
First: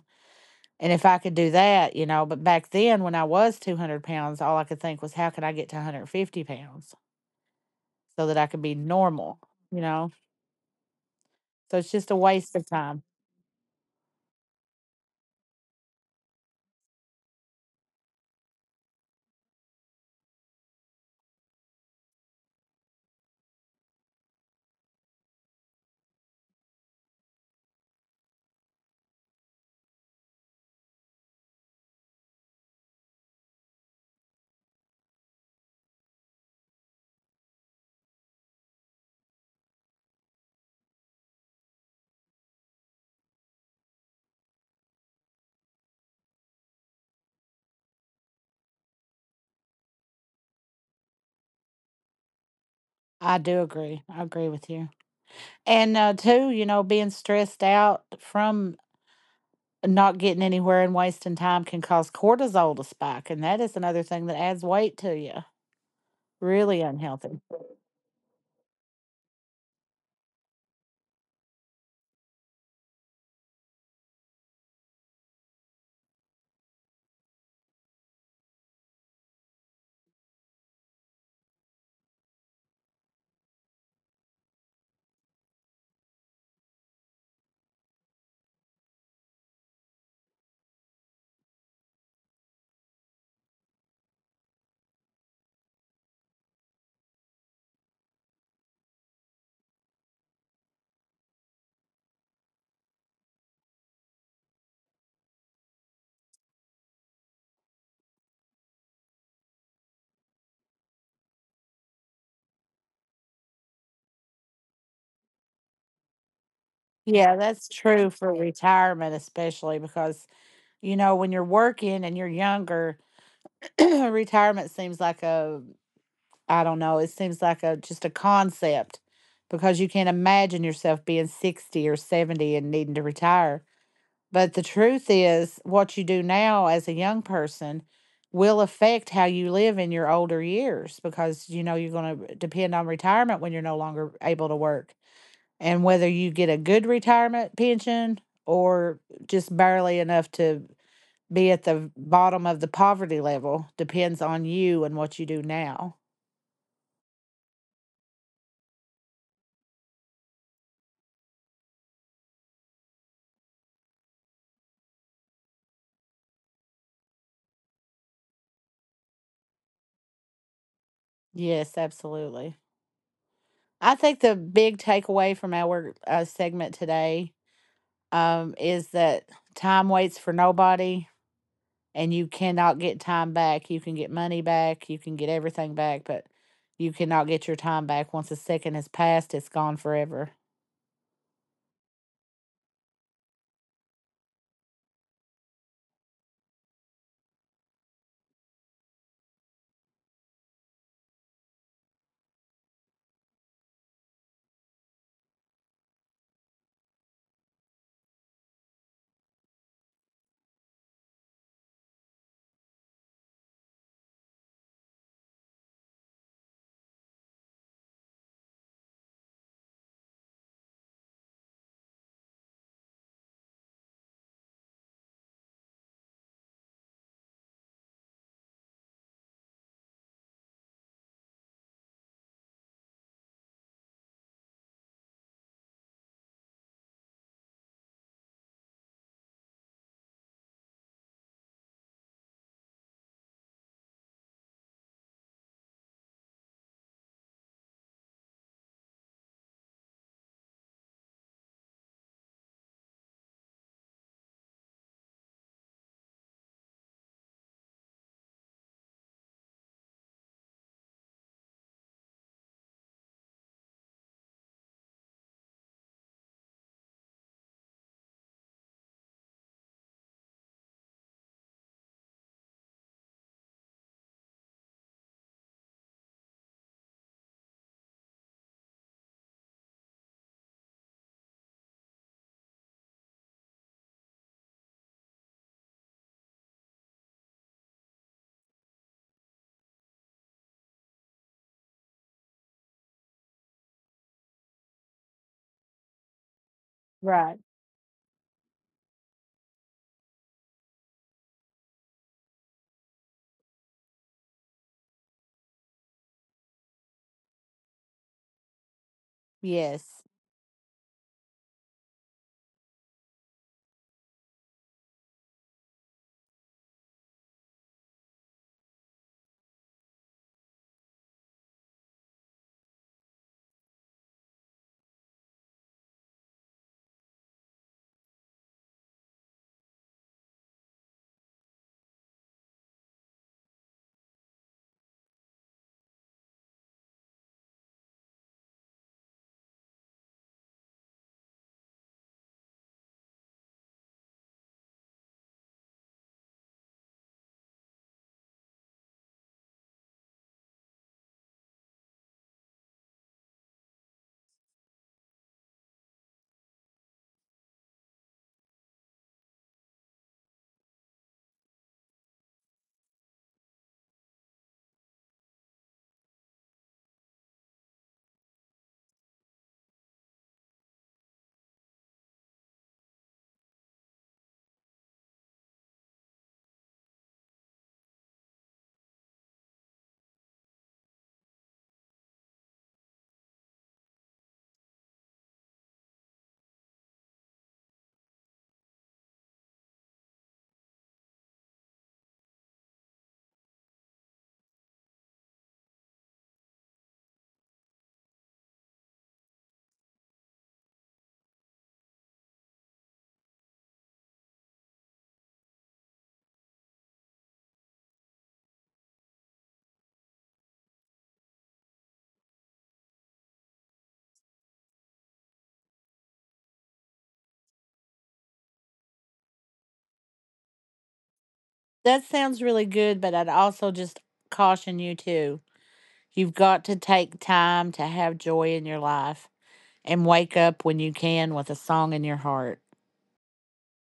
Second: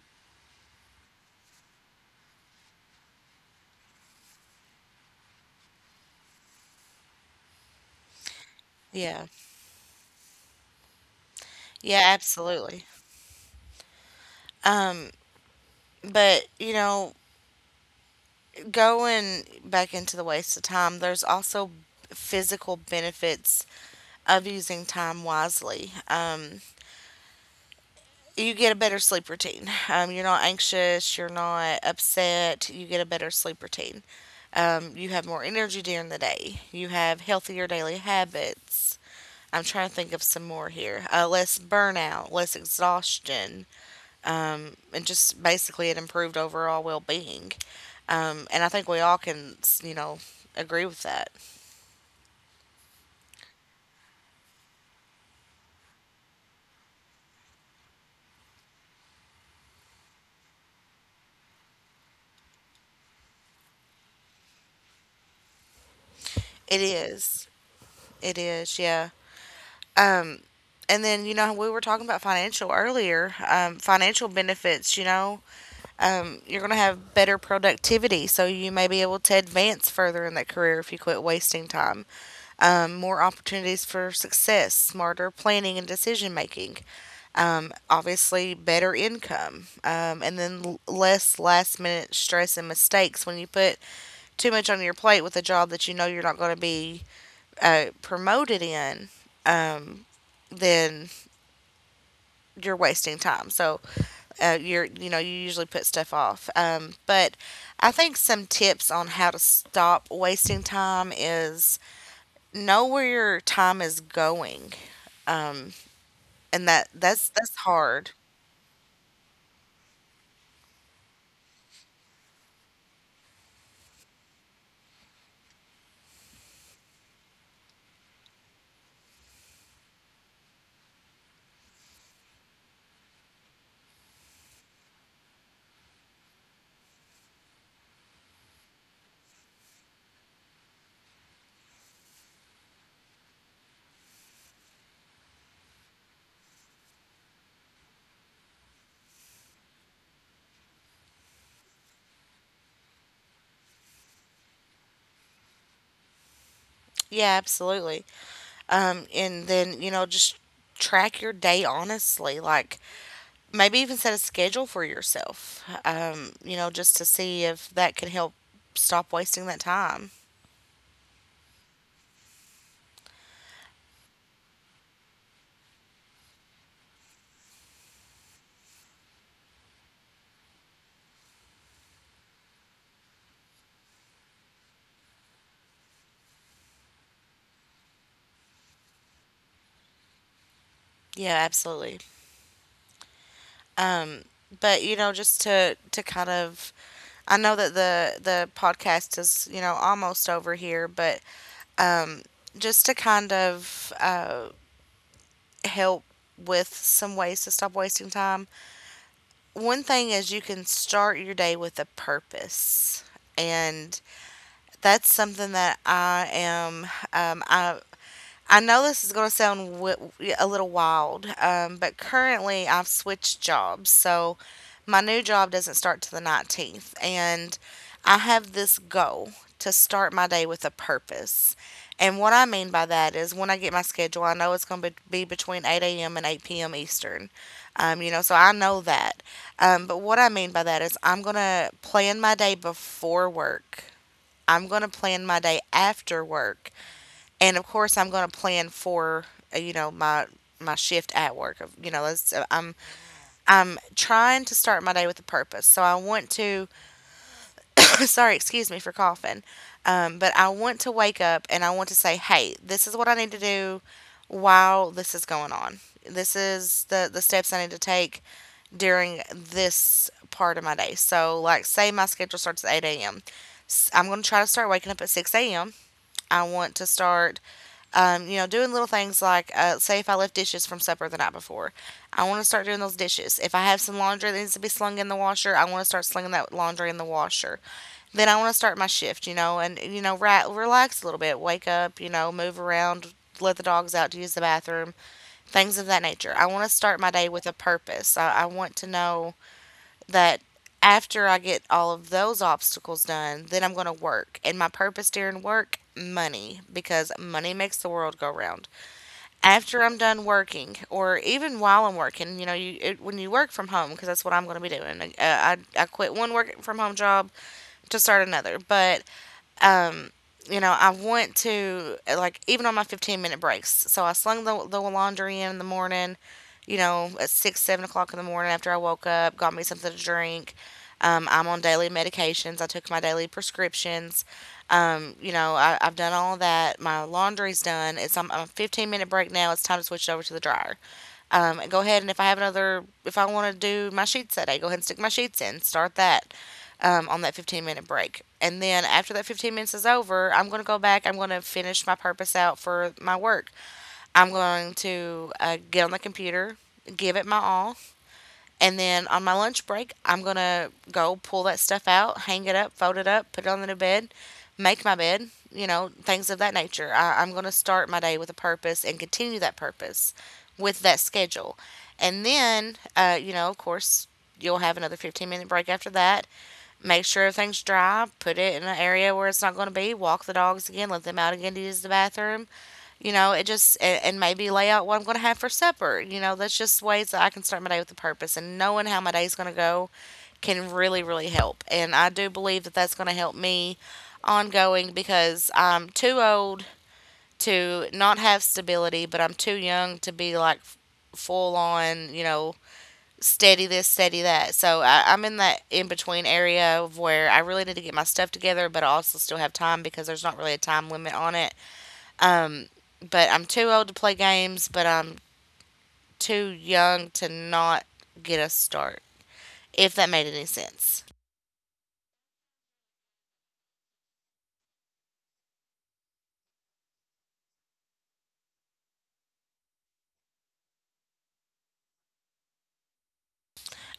And if I could do that, you know, but back then when I was 200 pounds, all I could think was, how can I get to 150 pounds so that I could be
yeah.
normal, you know? So it's
Yeah,
just a waste of
absolutely.
time.
Um, but you know, going back into the waste of time, there's also physical benefits of using time wisely. You get a better sleep routine. You're not anxious, you're not upset, you get a better sleep routine. You have more energy during the day. You have healthier daily habits. I'm trying to think of some more here. Less burnout, less exhaustion, and just basically it improved overall well being. And I think we all can, you know, agree with that.
I do agree. I agree with you. And too, you know, being stressed out from not getting anywhere and wasting time can cause cortisol to spike, and that is another thing that adds weight to you.
It
Really unhealthy.
is. It is, yeah. And then, you know, we were talking about financial earlier. Financial benefits, you know, you're going to have better productivity. So you may be able to advance further in that career if you quit wasting time. More opportunities for success, smarter planning and decision making, obviously better income, and then less last minute stress and mistakes when you put too much on your plate with a job that you know you're not going to be promoted in. Then you're wasting time, so you're, you know, you usually put stuff off, but I think some tips on how to stop wasting time is know where your time is going, and that that's
Yeah,
that's
that's
hard.
true for retirement, especially because, you know, when you're working and you're younger, (clears throat) retirement seems like a, I don't know, it seems like a just a concept because you can't imagine yourself being 60 or 70 and needing to retire. But the truth is, what you do now as a young person will affect how you live in your older years because you know you're going to depend on retirement when you're no longer able to work. And whether you get a good retirement pension or just barely enough to be at the bottom of the poverty level depends on you and what you do now.
Yeah, absolutely. And then, you know, just track your day honestly. Like maybe even set a schedule for yourself, you know, just to see if that can help stop wasting that time.
Yes, absolutely. I think the big takeaway from our segment today is that time waits for nobody and you cannot get time back. You can get money back, you can get everything back, but you cannot get your time back. Once a second has passed, it's gone forever.
Yeah, absolutely. But you know, just to kind of, I know that the podcast is, you know, almost over here, but just to kind of help with some ways to stop wasting time. One thing is you can start your day with a purpose. And that's something that I am. Um, I I know this is going to sound a little wild, but currently I've switched jobs, so my new job doesn't start till the 19th, and I have this goal to start my day with a purpose. And what I mean by that is when I get my schedule, I know it's going to be between 8 a.m. and 8 p.m. Eastern. You know, so I know that. But what I mean by that is I'm going to plan my day before work, I'm going to plan my day after work. And of course, I'm going to plan for, you know, my shift at work. You know, I'm trying to start my day with a purpose. So I want to (coughs) sorry, excuse me for coughing. But I want to wake up and I want to say, "Hey, this is what I need to do while this is going on. This is the steps I need to take during this part of my day." So, like, say my schedule starts at eight a.m. I'm gonna try to start waking up at 6 a.m. I want to start, you know, doing little things like, say, if I left dishes from supper the night before, I want to start doing those dishes. If I have some laundry that needs to be slung in the washer, I want to start slinging that laundry in the washer. Then I want to start my shift, you know, and, you know, right, relax a little bit, wake up, you know, move around, let the dogs out to use the bathroom, things of that nature. I want to start my day
Right.
with a purpose. I want to know that after I get all of those obstacles done, then I'm going to work. And my purpose during work, money, because money makes the world go round. After I'm
Yes.
done working, or even while I'm working, you know, when you work from home, because that's what I'm going to be doing. I quit one work from home job to start another, but um, you know, I want to, like, even on my 15-minute breaks. So I slung the laundry in the morning, you know, at 6, 7 o'clock in the morning after I woke up, got me something to drink. I'm on daily medications. I took my daily prescriptions. You know, I've done all that. My laundry's done. It's I'm a 15-minute break now. It's time to switch it over to the dryer. And go ahead, and if I have another, if I want to do my sheets that day, go ahead and stick my sheets in. Start that, on that 15-minute break. And then after that 15 minutes is over, I'm going to go back. I'm going to finish my purpose out for my work. I'm going to get on the computer, give it my all. And then on my lunch break, I'm going to go pull that stuff out, hang it up, fold it up, put it on the new bed, make my bed, you know, things of that nature. I'm going to start my day with a purpose and continue that purpose with that schedule. And then, you know, of course, you'll have another 15-minute break after that, make sure everything's dry, put it in an area where it's not going to be, walk the dogs again, let them out again to use the bathroom. You know, it just, and maybe lay out what I'm going to have for supper. You know, that's just ways that I can start my day with a purpose. And knowing how my day's going to go can really, really help. And I do believe that that's going to help me ongoing, because I'm too old to not have stability, but I'm too young to be like full on, you know, steady this, steady that. So I'm in that in between area of where I really need to get my stuff together, but I also still have time because there's not really a time limit on it. Um, but I'm too old to play games, but I'm too young to not get a start. If that made any sense.
That sounds really good, but I'd also just caution you too. You've got to take time to have joy in your life and wake up when you can with a song in your heart.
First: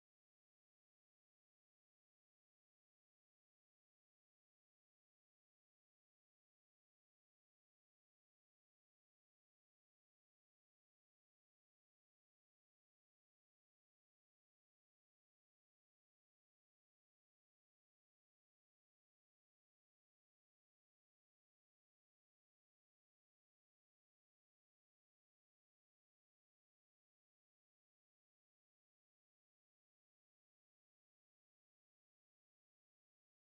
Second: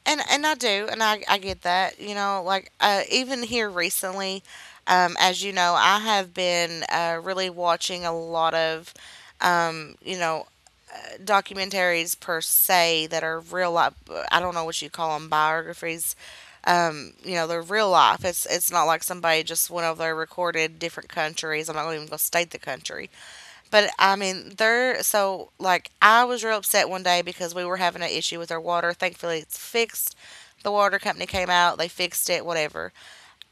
And I do, and I get that. You know, like even here recently, as you know, I have been really watching a lot of, um, you know, documentaries per se that are real life. I don't know what you call them, biographies. They're real life. It's not like somebody just went over there, recorded different countries. I'm not going to even going to state the country, but I mean, they're so like I was real upset one day because we were having an issue with our water. Thankfully, it's fixed. The water company came out, they fixed it, whatever.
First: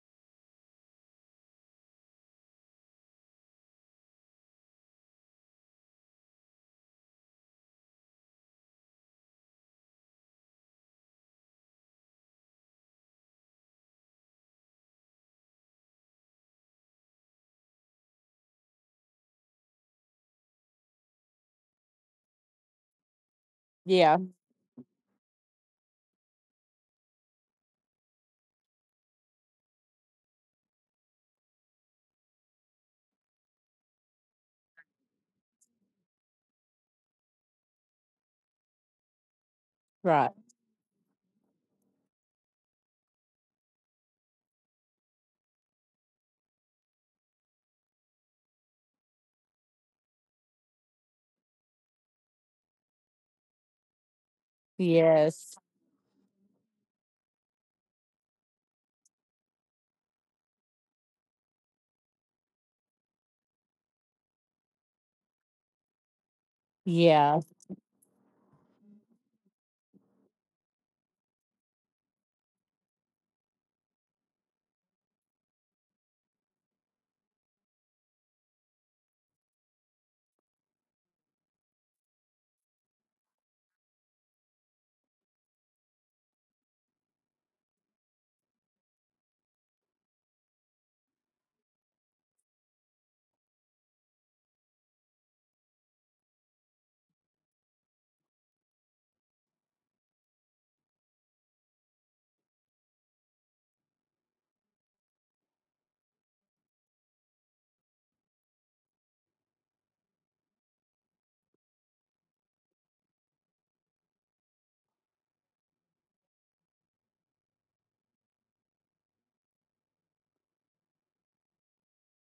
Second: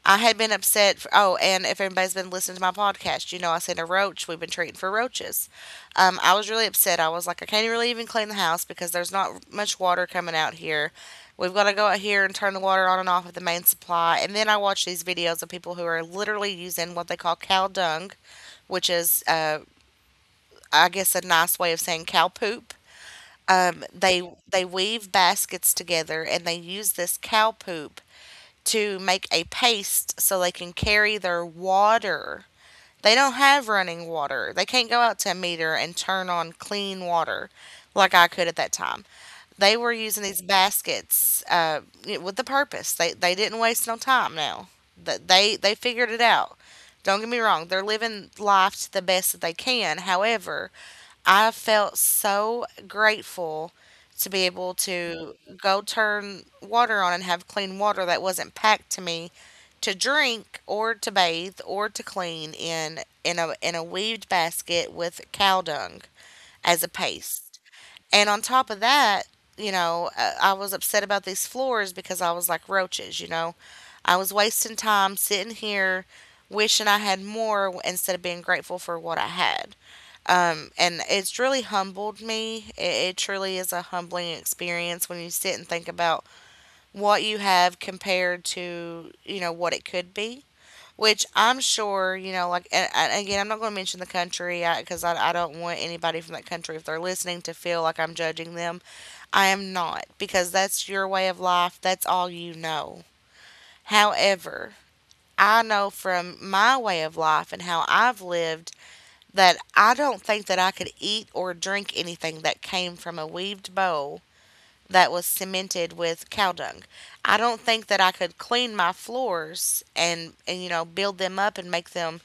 I had been upset. For, oh, and if anybody's been listening to my podcast, you know I sent a roach. We've been treating for roaches. I was really upset. I was like, I can't really even clean the house because there's not much water coming out here. We've got to go out here and turn the water on and off at the main supply. And then I watch these videos of people who are literally using what they call cow dung, which is I guess a nice way of saying cow poop.
Yeah.
They weave baskets together and they use this cow poop to make a paste so they can carry their water. They don't have running water. They can't go out to a meter and turn on clean water like I could at that time. They were using
Right.
these baskets with the purpose. They didn't waste no time now. That They figured it out. Don't get me wrong, they're living life to the best that they can. However, I felt so grateful to be able to
Yes.
go turn water on and have clean water that wasn't packed to me to drink or to bathe or to clean in a weaved basket with cow dung as a
Yeah.
paste. And on top of that, you know, I was upset about these floors because I was like roaches, you know. I was wasting time sitting here wishing I had more instead of being grateful for what I had. And it's really humbled me. It truly is a humbling experience when you sit and think about what you have compared to, you know, what it could be. Which I'm sure, you know, like, and again, I'm not going to mention the country because I don't want anybody from that country, if they're listening, to feel like I'm judging them. I am not because that's your way of life. That's all you know. However, I know from my way of life and how I've lived that I don't think that I could eat or drink anything that came from a weaved bowl that was cemented with cow dung. I don't think that I could clean my floors and you know build them up and make them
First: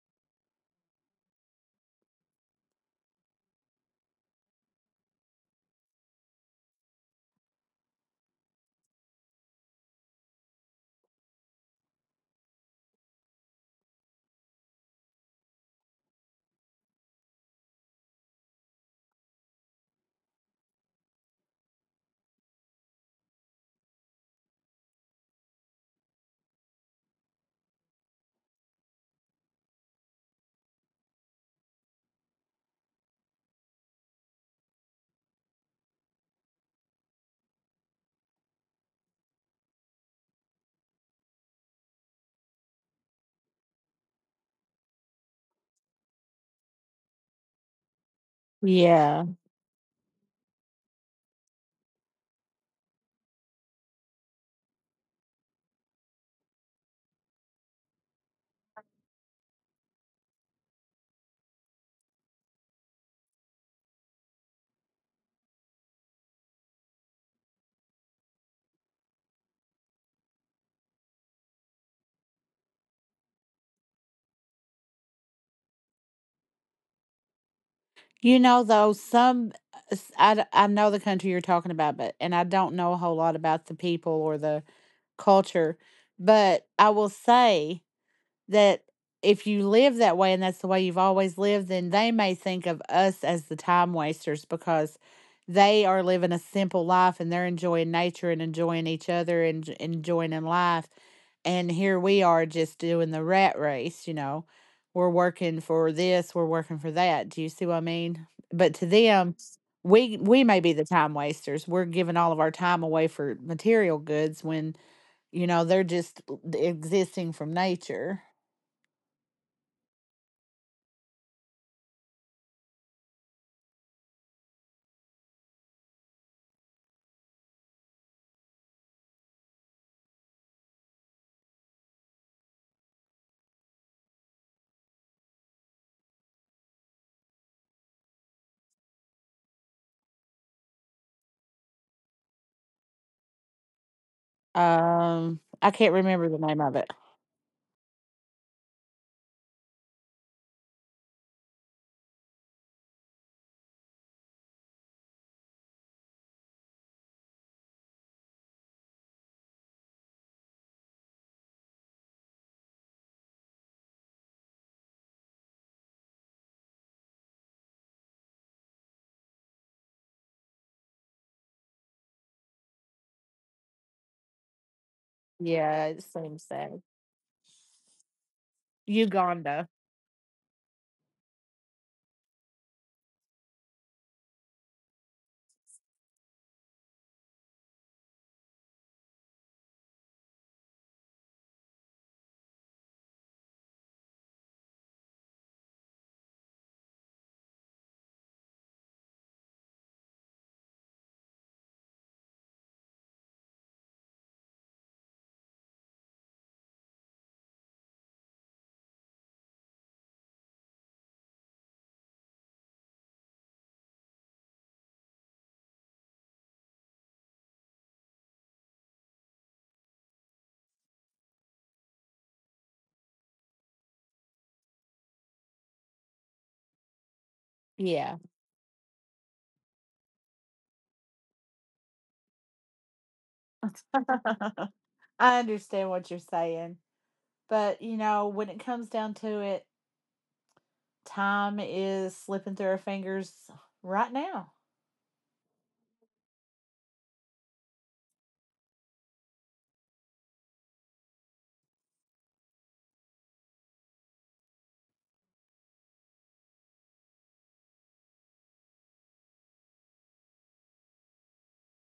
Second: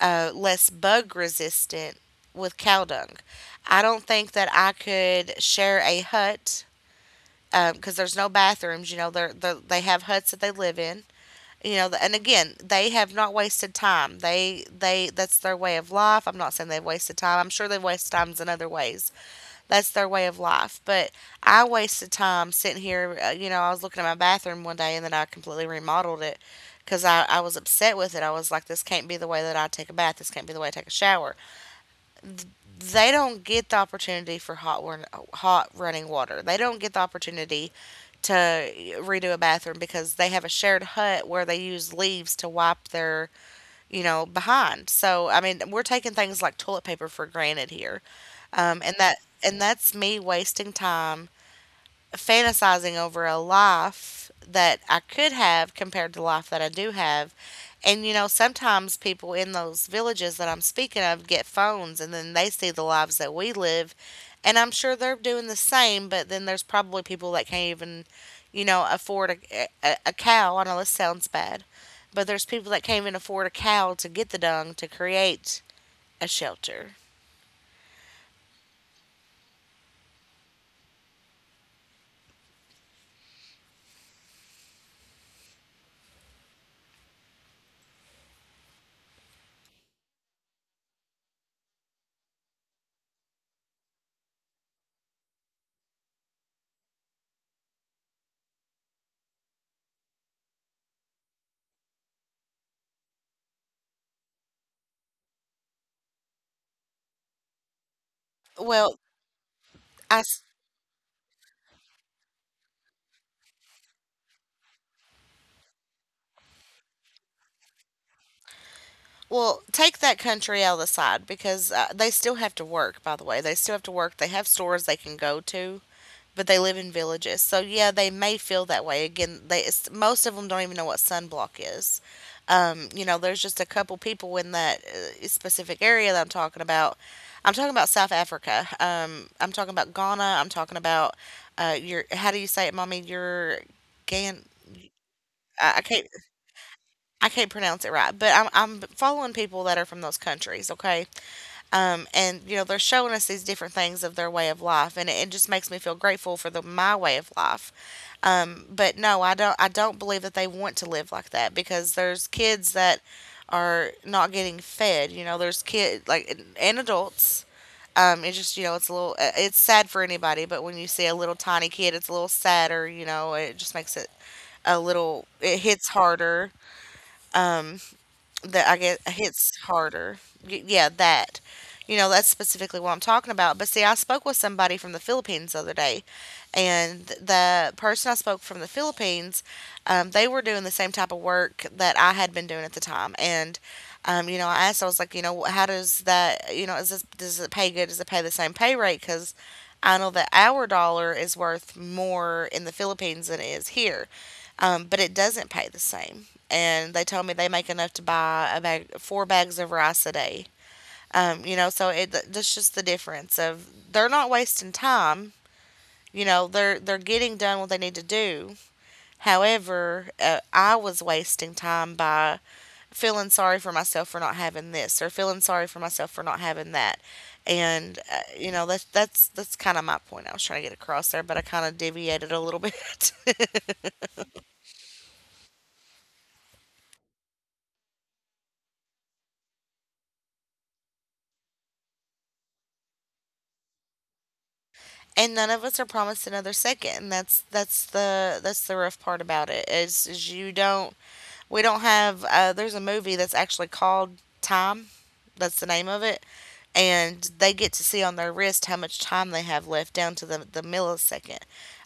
less bug resistant with cow dung. I don't think that I could share a hut because there's no bathrooms. You know, they have huts that they live in you know and again they have not wasted time they that's their way of life. I'm not saying they've wasted time. I'm sure they've wasted times in other ways. That's their way of life, but I wasted time sitting here you know I was looking at my bathroom one day and then I completely remodeled it because I was upset with it. I was like, this can't be the way that I take a bath, this can't be the way I take a shower. They don't get the opportunity for hot running water. They don't get the opportunity to redo a bathroom because they have a shared hut where they use leaves to wipe their, you know, behind. So, I mean, we're taking things like toilet paper for granted here. And that
Yeah.
and that's me wasting time fantasizing over a life that I could have compared to the life that I do have. And you know, sometimes people in those villages that I'm speaking of get phones and then they see the lives that we live. And I'm sure they're doing the same, but then there's probably people that can't even, you know, afford a cow. I know this sounds bad, but there's people that can't even afford a cow to get the dung to create a shelter.
You know, though, I, I know the country you're talking about, but and I don't know a whole lot about the people or the culture, but I will say that if you live that way and that's the way you've always lived, then they may think of us as the time wasters because they are living a simple life and they're enjoying nature and enjoying each other and enjoying in life. And here we are just doing the rat race, you know. We're working for this, we're working for that. Do you see what I mean? But to
Well,
them, we
I
we may be the time wasters. We're giving all of our time away for material goods when, you know, they're just existing from nature.
Well, take that country out of the side because they still have to work, by the way. They still have to work. They have stores they can go to, but they live in villages. So, yeah, they may feel that way. Again, they it's, most of them don't even know what sunblock is. You know, there's just a couple people in that specific area that I'm talking about. I'm talking about South Africa. I'm talking about Ghana. I'm talking about your, how do you say it, mommy? Your Gan.
I
I I
can't
can't
remember the name of it.
I can't pronounce it right, but I'm following people that are from those countries, okay? And you know they're showing us these different things of their way of life, and it just makes me feel grateful for the my way of life. But no, I don't. I don't believe that they want to live like that because there's kids that are not getting fed. You know, there's kid like and adults. It's just you know it's a little it's sad for anybody, but when you see a little tiny kid, it's a little sadder. You know, it just makes it a little it
Yeah,
hits
it seems
harder
sad.
that I guess hits
Uganda.
harder. Yeah, that. You know, that's specifically what I'm talking about. But see, I spoke with somebody from the Philippines the other day, and the person I spoke from the Philippines, they were doing the same type of work that I had been doing at the time. And, you know, I asked, I was like, you know, how does that, you know, is this, does it pay good? Does it pay the same pay rate? Because I know that our dollar is worth more in the Philippines than it is here but it doesn't pay the same. And they told me they make enough to buy a bag, four bags of rice a day. You know, so it that's just the difference of they're not wasting time. You know, they're getting done what they need to do. However, I was wasting time by feeling sorry for myself for not having this or feeling sorry for myself for not having that. And
Yeah.
you know, that's kind of my point I was trying to get across there, but I kind of deviated a little (laughs) bit.
(laughs) I understand what you're saying. But, you know, when it comes down to it, time is slipping through our fingers right now.
And none of us are promised another second, and that's the rough part about it is you don't we don't have there's a movie that's actually called Time. That's the name of it, and they get to see on their wrist how much time they have left down to the millisecond.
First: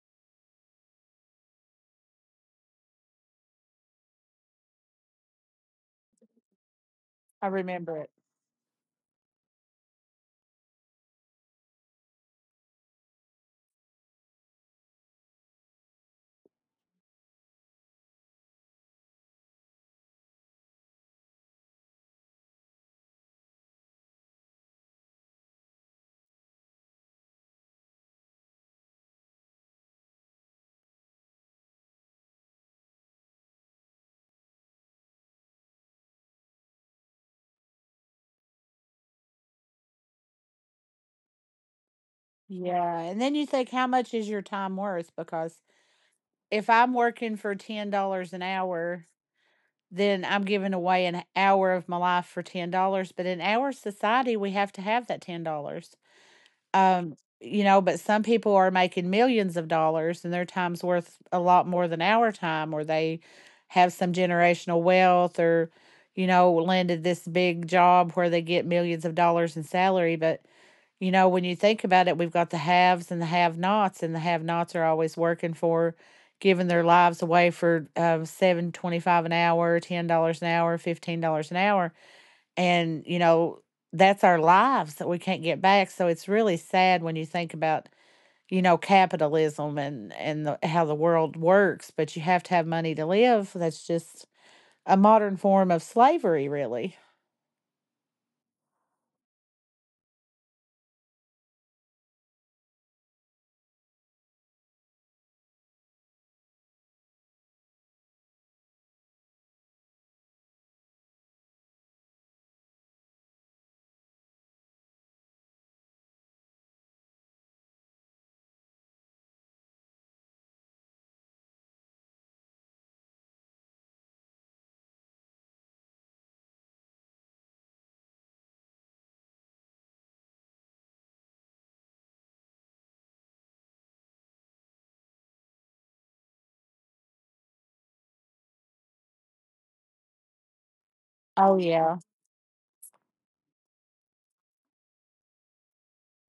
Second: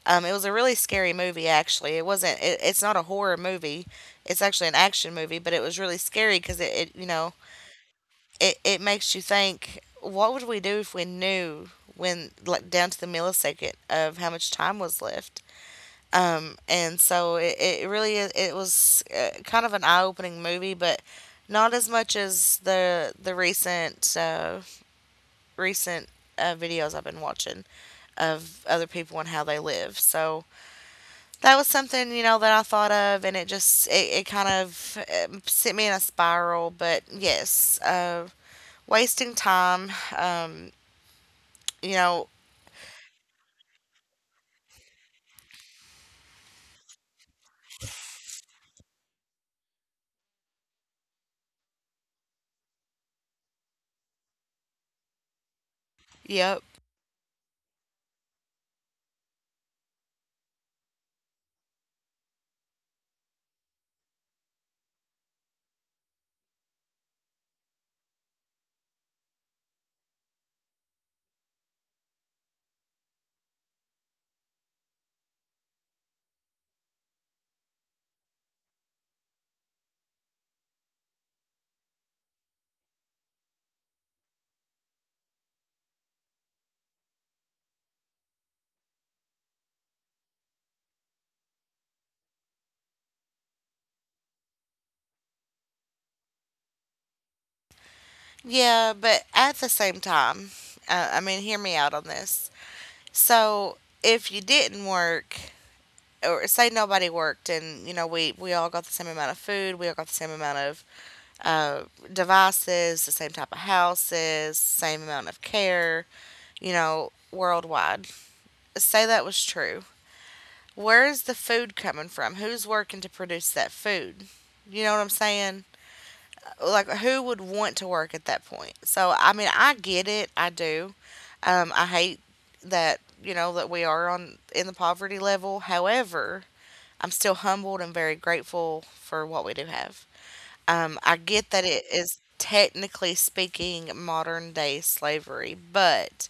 It was a really scary movie. Actually, it wasn't it, it's not a horror movie, it's actually an action movie, but it was really scary because it you know
I remember it.
it makes you think, what would we do if we knew when like down to the millisecond of how much time was left. And so it it was kind of an eye-opening movie, but not as much as the recent recent videos I've been watching of other people and how they live. So that was something, you know, that I thought of, and it just it kind of sent me in a spiral. But yes, wasting time. You know,
Yeah. And then you think, how much is your time worth? Because if I'm working for $10 an hour, then I'm giving away an hour of my life for $10. But in our society, we have to have that $10.
yep.
Um, you know, but some people are making millions of dollars and their time's worth a lot more than our time, or they have some generational wealth or, you know, landed this big job where they get millions of dollars in salary. But, you know, when you think about it, we've got the haves and the have nots, and the have nots are always working for giving their lives away for 7.25 an hour, $10 an hour, $15 an hour and, you know, that's our lives that we can't get back, so it's really sad when you think about, you know, capitalism and the how the world works, but you have to have money to live. That's just a modern form of slavery, really.
Yeah, but at the same time, I mean, hear me out on this. So, if you didn't work, or say nobody worked, and you know, we all got the same amount of food, we all got the same amount of uh, devices, the same type of houses, same amount of care, you know, worldwide. Say that was true. Where's the food coming from? Who's working to produce that food? You know what I'm saying? Like who would want to work at that point? So I mean, I get it, I do. I hate that, you know, that we are on in the poverty level. However, I'm still humbled and very grateful for what we do have. I get
Oh,
that it
yeah.
is technically speaking modern day slavery, but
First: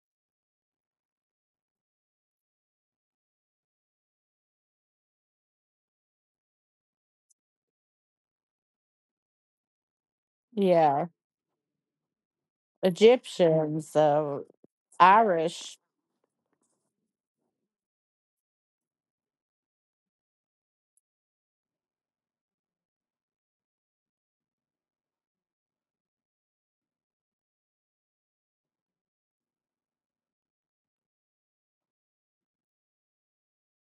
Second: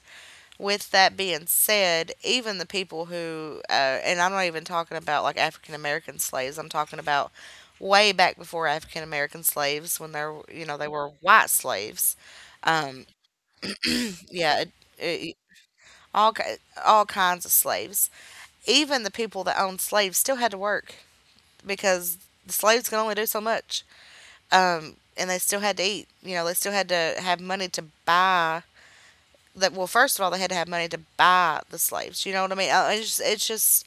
with that being said, even the people who and I'm not even talking about like African American slaves, I'm talking about way back before African American slaves when they were
Yeah.
white slaves. Um,
Egyptians,
yeah, it,
Irish.
all, ki- all kinds of slaves. Even the people that owned slaves still had to work because the slaves could only do so much. And they still had to eat. You know, they still had to have money to buy that. Well, first of all, they had to have money to buy the slaves, you know what I mean. It's just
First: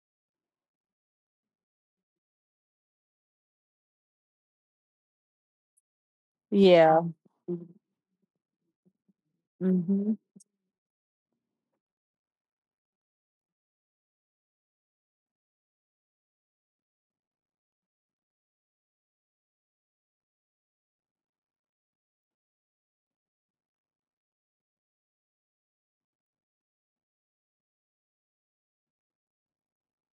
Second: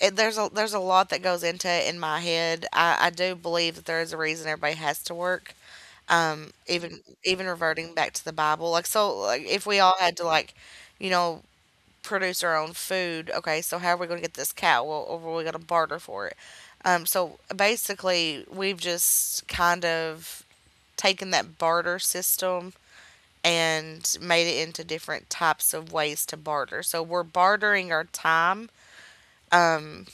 there's a lot that goes into it. In my head, I do believe that there is a reason everybody has to work. Even
Yeah.
even reverting back to the Bible, like if we all had
Mhm.
to, like, you know produce our own food. Okay, so how are we going to get this cow? Well, or are we going to barter for it? So basically we've just kind of taken that barter system and made it into different types of ways to barter. So we're bartering our time um,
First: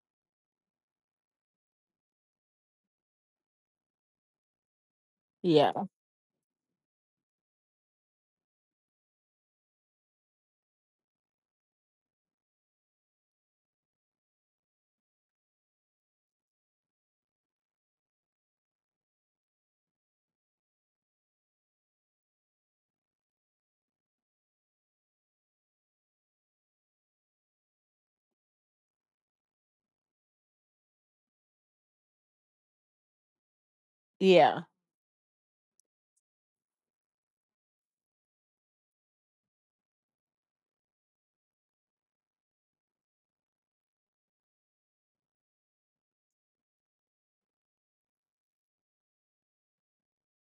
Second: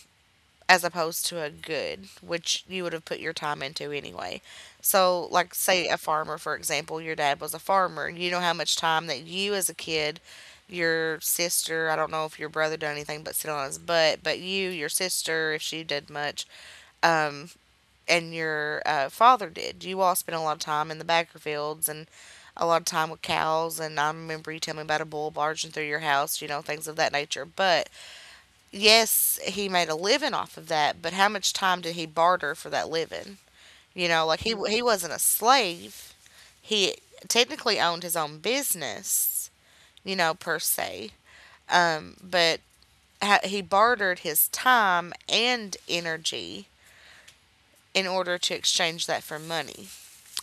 as opposed to a good, which you would have put your time into anyway. So, like,
Yeah.
say a farmer, for example, your dad was a farmer. You know how much time that you as a kid, your sister, I don't know if your brother did anything but sit on his butt, but you, your sister, if she did much, um and your father did. You all spent a lot of time in the Backer fields and a lot of time with cows. And I remember you telling me about a bull barging through your house, you know, things of that nature. But yes, he made a living off of that. But how much time did he barter for that living? You know, like he
Yeah.
he wasn't a slave. He technically owned his own business, you know, per se. But he bartered his time and energy in order to exchange that for money.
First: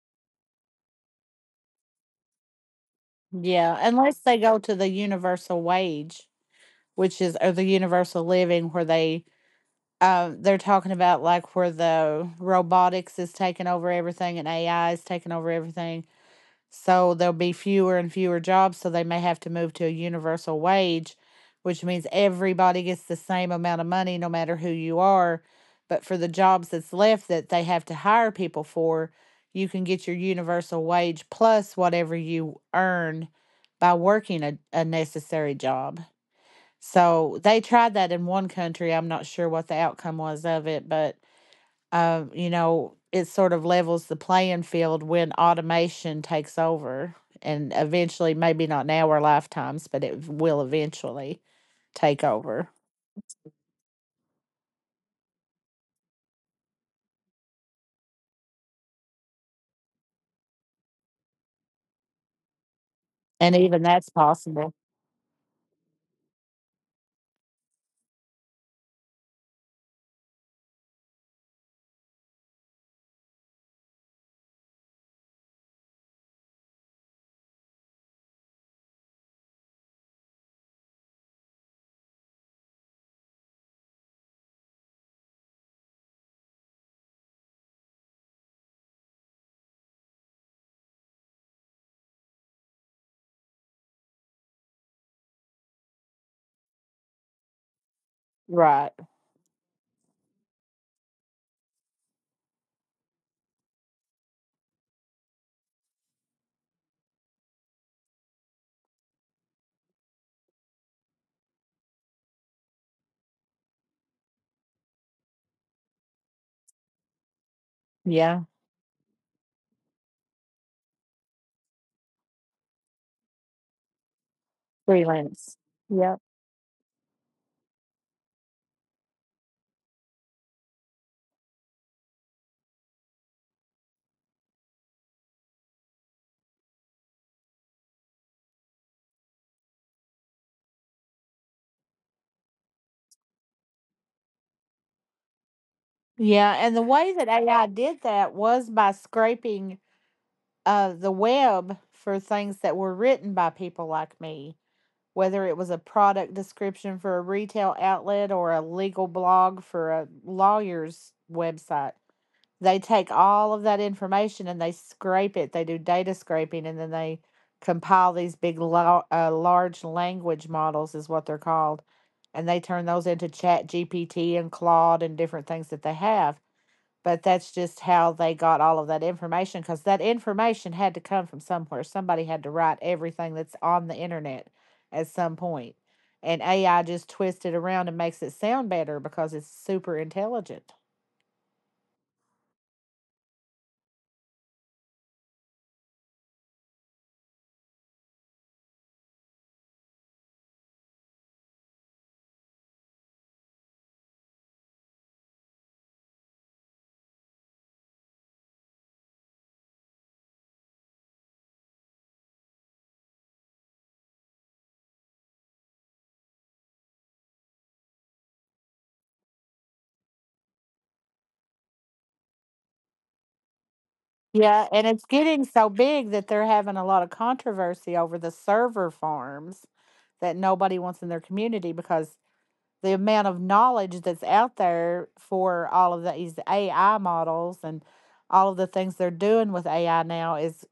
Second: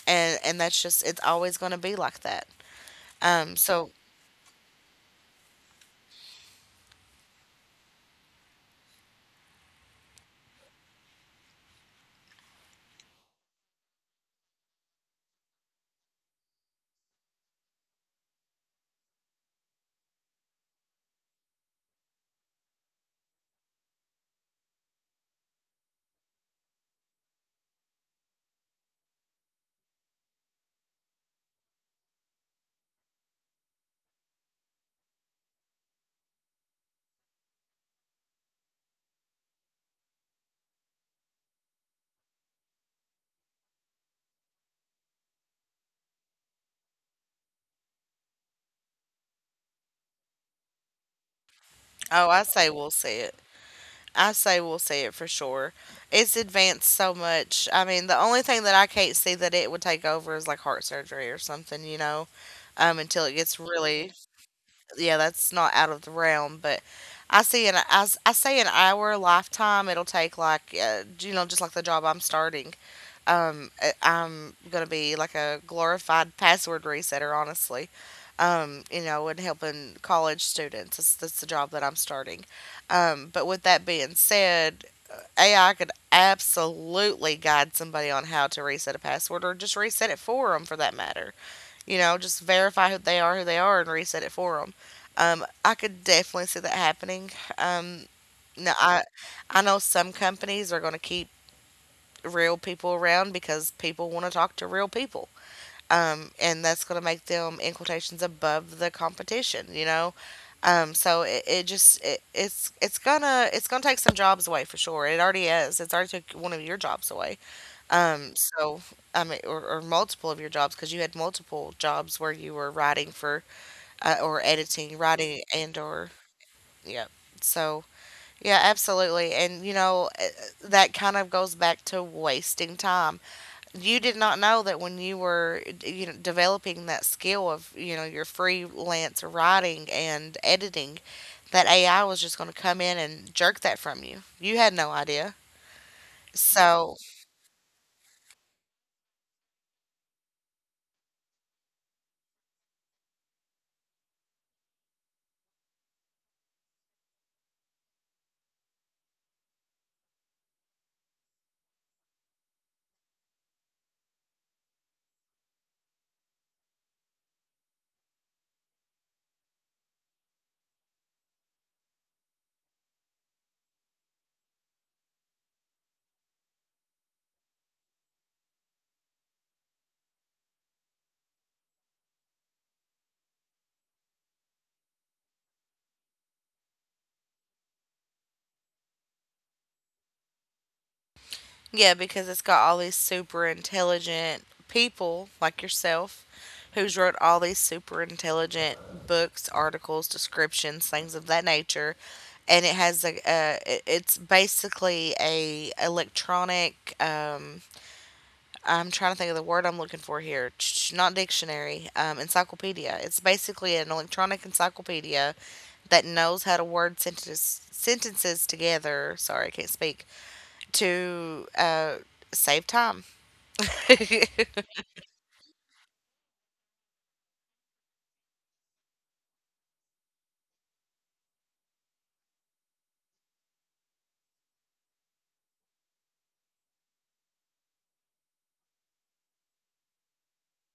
And that's just, it's always going to be like that. Um,
Yeah,
so
unless they go to the universal wage, which is or the universal living where they they're talking about like where the robotics is taking over everything and AI is taking over everything. So there'll be fewer and fewer jobs. So they may have to move to a universal wage, which means everybody gets the same amount of money no matter who you are. But for the jobs that's left that they have to hire people for, you can get your universal wage plus whatever you earn by working a necessary job. So they tried that in one country. I'm not sure what the outcome was of it, but you know, it sort of levels the playing field when automation takes over and eventually, maybe not in our lifetimes, but it will eventually take
oh, I say
over.
we'll see it. I say we'll see it for sure. It's advanced so much. I mean, the only thing that I can't see that it would take over is like heart surgery or something, you know, until it
And
gets
even that's
really,
possible.
yeah, that's not out of the realm, but. I see an I, s- I say in our lifetime it'll take, like, you know, just like the job I'm starting. I'm gonna be like a glorified password resetter, honestly. You know, and helping college students. That's the job that I'm starting. But with that being said, AI could absolutely guide somebody on how to reset a password or just reset it for them for that matter. You know, just verify who they are, and reset it for them. I could definitely see that happening. Um, Now,
Right.
I know some companies are going to keep real people around because people want to talk to real people. And that's going to make them, in quotations, above the competition, you know? It's gonna take some jobs away for sure. It already is. It's already took one of your jobs away. Um,
Yeah.
so I mean, or multiple of your jobs because you had multiple jobs where you were writing for or editing, writing
Freelance.
and or
Yep.
yeah. So yeah, absolutely. And you know that kind of goes back to wasting time. You did not know that when you were, you know, developing that skill of, you know, your freelance writing and editing that AI was just going to come in and jerk that from you. You had no idea.
Yeah. And the
So,
way that AI did that was by scraping the web for things that were written by people like me, whether it was a product description for a retail outlet or a legal blog for a lawyer's website. They take all of that information and they scrape it. They do data scraping and then they compile these big, large language models, is what they're called. And they turn those into Chat GPT and Claude and different things that they have, but that's just how they got all of that information because that information had to come from somewhere. Somebody had to write everything that's on the internet at some point. And AI just twists it around and makes it sound better because it's super intelligent.
yeah, because it's got all these super intelligent people like yourself who's wrote all these super intelligent books, articles, descriptions, things of that nature. And it has a, it's basically a electronic I'm trying to think of the word I'm looking for here. Not dictionary, encyclopedia. It's basically an electronic encyclopedia that knows how to word sentences together. Sorry, I can't speak to save time. (laughs)
Yeah, and it's getting so big that they're having a lot of controversy over the server farms that nobody wants in their community because the amount of knowledge that's out there for all of these AI models and all of the things they're doing with AI now is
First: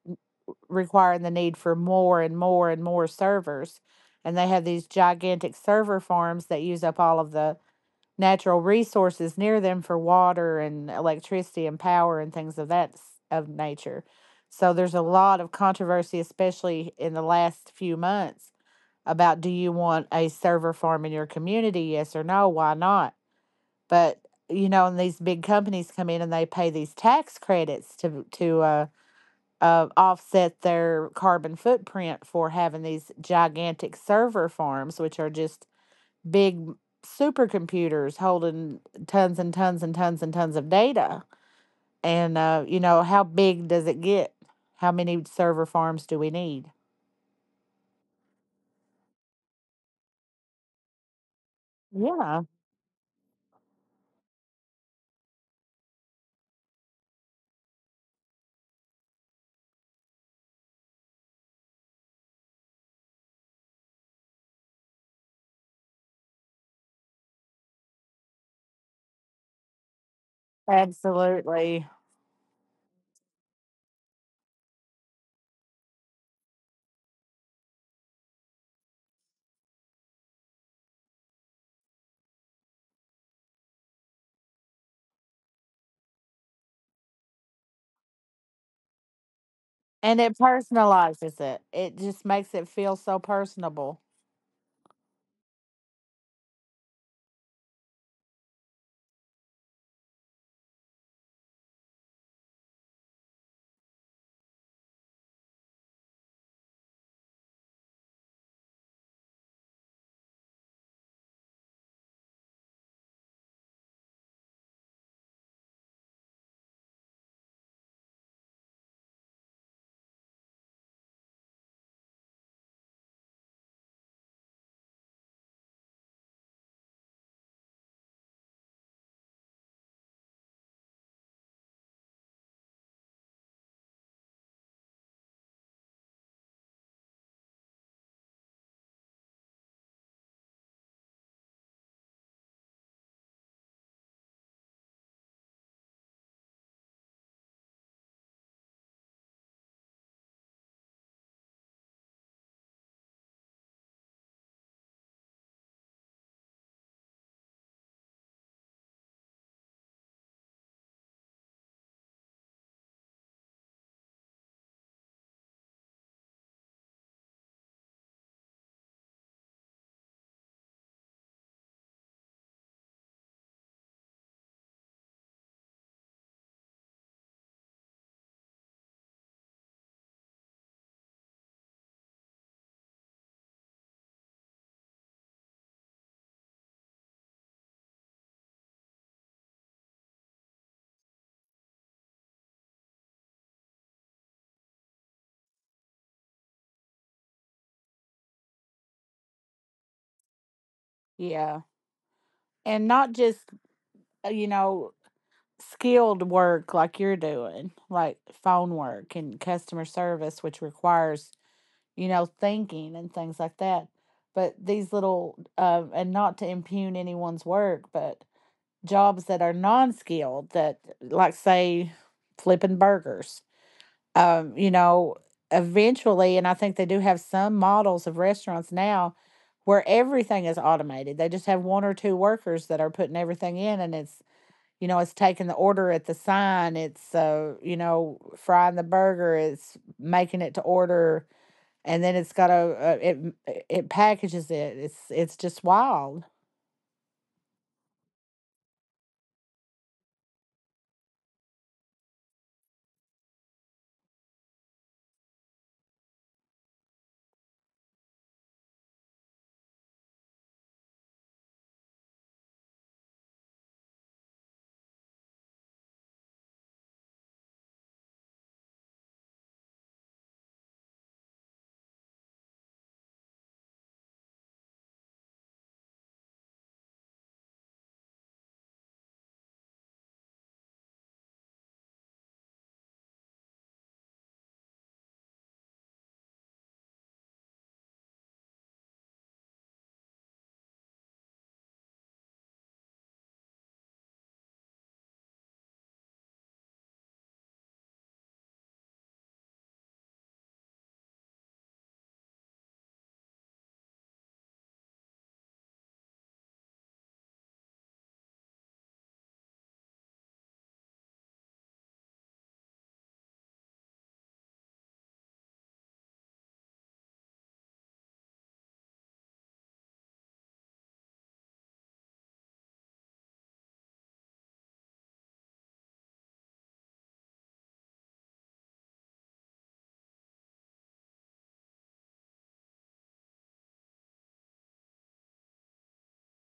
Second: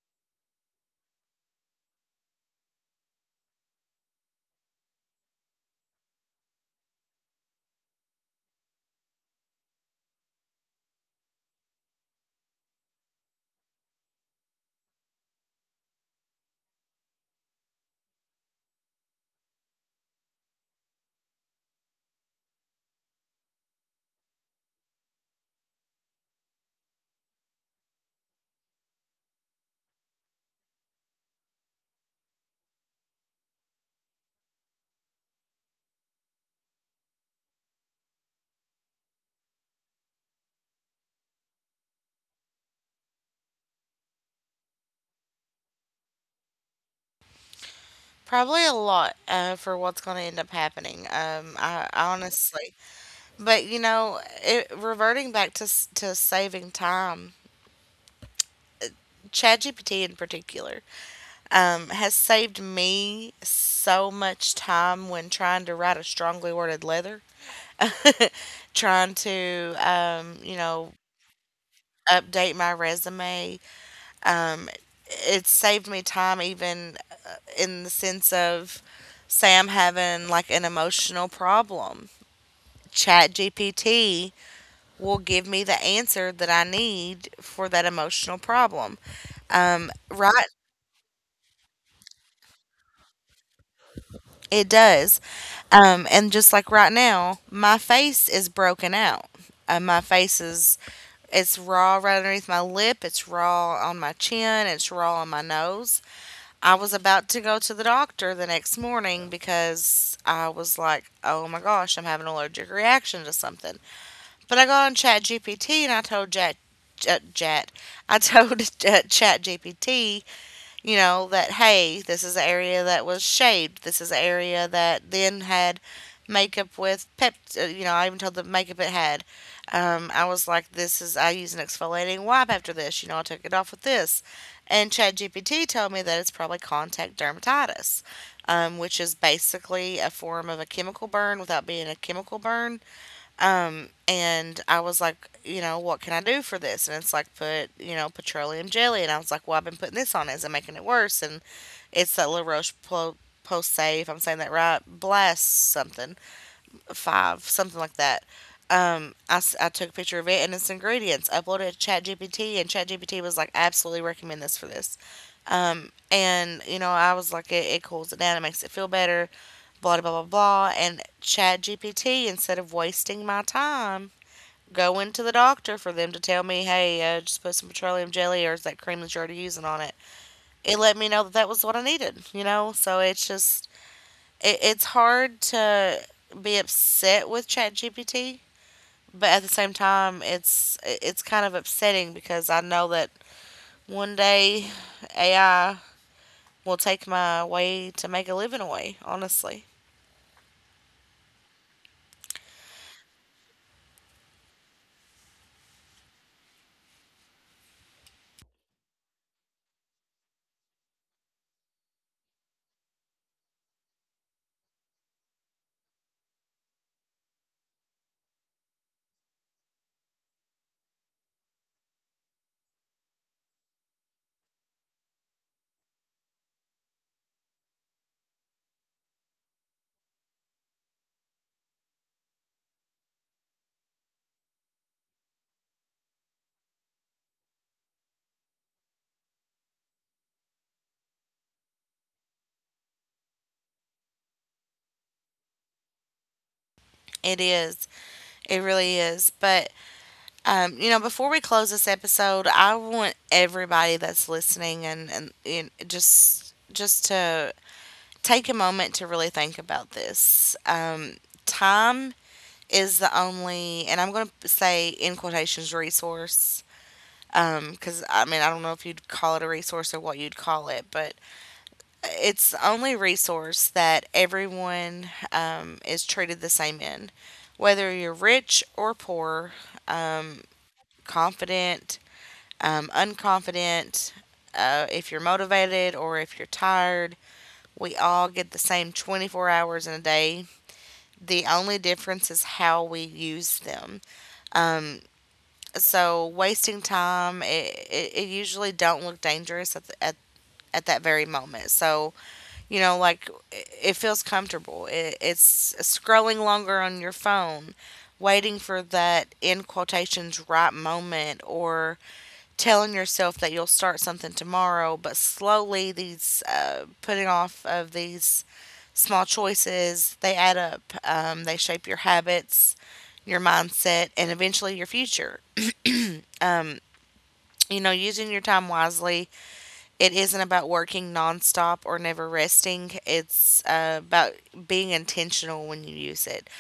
requiring the need for more and more and more servers. And they have these gigantic server farms that use up all of the natural resources near them for water and electricity and power and things of that of nature. So there's a lot of controversy, especially in the last few months, about do you want a server farm in your community? Yes or no? Why not? But you know, and these big companies come in and they pay these tax credits to offset their carbon footprint for having these gigantic server farms, which are just big supercomputers holding tons and tons and tons and tons of data. And you know, how big does it get? How many server farms do we need?
Probably a lot, for what's going to end up happening. I
Yeah,
honestly, but you know, reverting back to to saving time, ChatGPT in particular. Has saved me so much time when trying to write a strongly worded letter, (laughs) trying to, you know,
absolutely.
update my resume. Um, it saved me time even in the sense of, say, I'm having like an emotional problem. Chat GPT will give me the answer that I need for that emotional problem.
And it
Right.
personalizes it. It just makes it feel so personable.
It does. And just like right now, my face is broken out. Uh, my face is, it's raw right underneath my lip. It's raw on my chin. It's raw on my nose. I was about to go to the doctor the next morning because I was like, oh my gosh, I'm having an allergic reaction to something. But I got on Chat GPT and I told Chat, Chat, I told (laughs) Chat GPT, you know, that hey, this is the area that was shaved. This is the area that then had makeup with pep. You know, I even told the makeup it had. I was like, this is, I use an exfoliating wipe after this. You know, I took it off with this, and ChatGPT told me that it's probably contact dermatitis, which is basically a form of a chemical burn without being a chemical burn. And I was like, you know, what can I do for this? And it's like, put, you know, petroleum jelly. And I was like, well, I've been putting this on. Is it making it worse? And it's that La Roche Posay, if I'm saying that right, Blast something, five, something like that. I took a picture of it and its ingredients, uploaded it to ChatGPT, and ChatGPT was like, absolutely recommend this for this. And, you know, I was like, it cools it down, it makes it feel better, blah, blah, blah, blah, blah. And ChatGPT, instead of wasting my time going to the doctor for them to tell me, hey, just put some petroleum jelly or is that cream that you're already using on it. It let me know that that was what I needed, you know? So it's just, it's hard to be upset with ChatGPT, but at the same time, it's kind of upsetting because I know that one day AI will take my way to make a living away, honestly.
Yeah. And not just, you know, skilled work like you're doing, like phone work and customer service, which requires, you know, thinking and things like that. But these little, and not to impugn anyone's work, but jobs that are non skilled, that, like, say, flipping burgers you know, eventually, and I think they do have some models of restaurants now where everything is automated. They just have one or two workers that are putting everything in, and it's you know, it's taking the order at the sign. It's you know, frying the burger. It's making it to order, and then it's got a it it packages it. It's just wild,
It is. It really is. But you know, before we close this episode, I want everybody that's listening, and just to take a moment to really think about this. Time is the only, and I'm going to say in quotations, resource. Because I mean, I don't know if you'd call it a resource or what you'd call it, but it's the only resource that everyone is treated the same in. Whether you're rich or poor, um, confident, unconfident, if you're motivated or if you're tired, we all get the same 24 hours in a day. The only difference is how we use them. Um, so wasting time, it usually don't look dangerous at that very moment. So you know, like it feels comfortable. It's scrolling longer on your phone, waiting for that in quotations right moment, or telling yourself that you'll start something tomorrow, but slowly these putting off of these small choices, they add up. They shape your habits, your mindset, and eventually your future. You know, using your time wisely, it isn't about working nonstop or never resting. It's about being intentional when you use it.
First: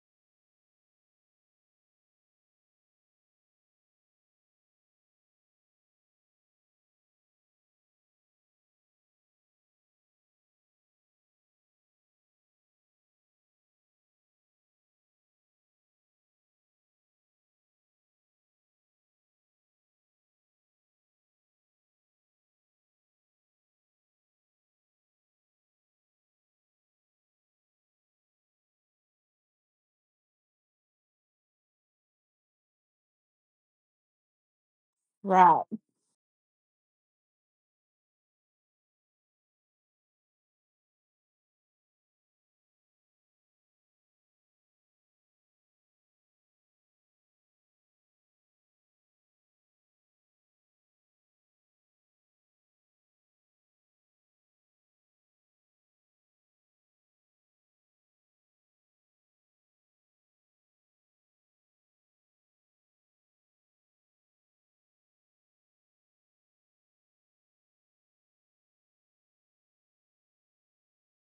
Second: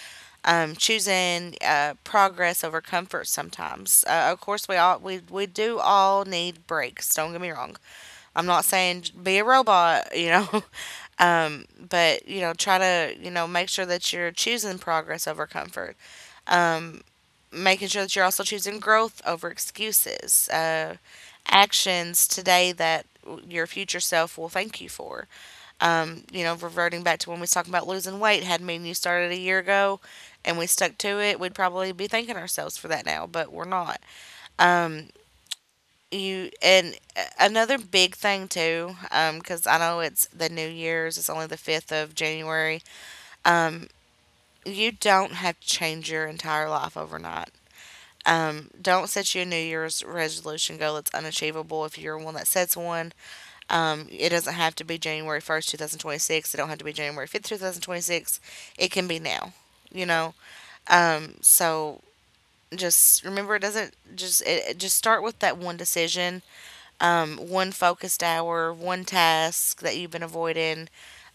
Choosing progress over comfort sometimes. Of course, we do all need breaks. Don't get me wrong. I'm not saying be a robot, you know, (laughs) but you know, try to, you know, make sure that you're choosing progress over comfort, making sure that you're also choosing growth over excuses, actions today that your future self will thank you for. You know, reverting back to when we was talking about losing weight, had me and you started a year ago and we stuck to it, we'd probably be thanking ourselves for that now, but we're not.
right?
You and another big thing too, because I know it's the New Year's, it's only the 5th of January. You don't have to change your entire life overnight. Don't set your New Year's resolution goal. It's unachievable if you're one that sets one. It doesn't have to be January 1st, 2026. It don't have to be January 5th, 2026. It can be now, you know? So just remember, it doesn't just just start with that one decision, one focused hour, one task that you've been avoiding.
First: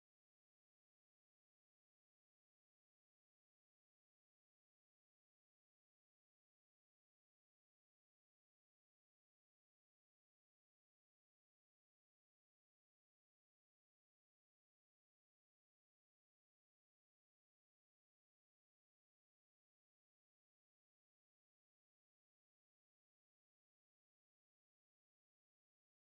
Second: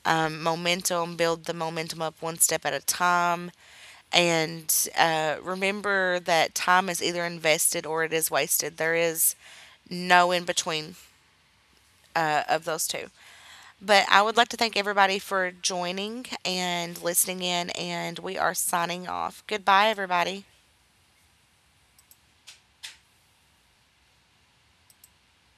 Momentum, build the momentum up one step at a time. And Remember that time is either invested or it is wasted. There is no in between of those two. But I would like to thank everybody for joining and listening in, and we are signing off. Goodbye, everybody.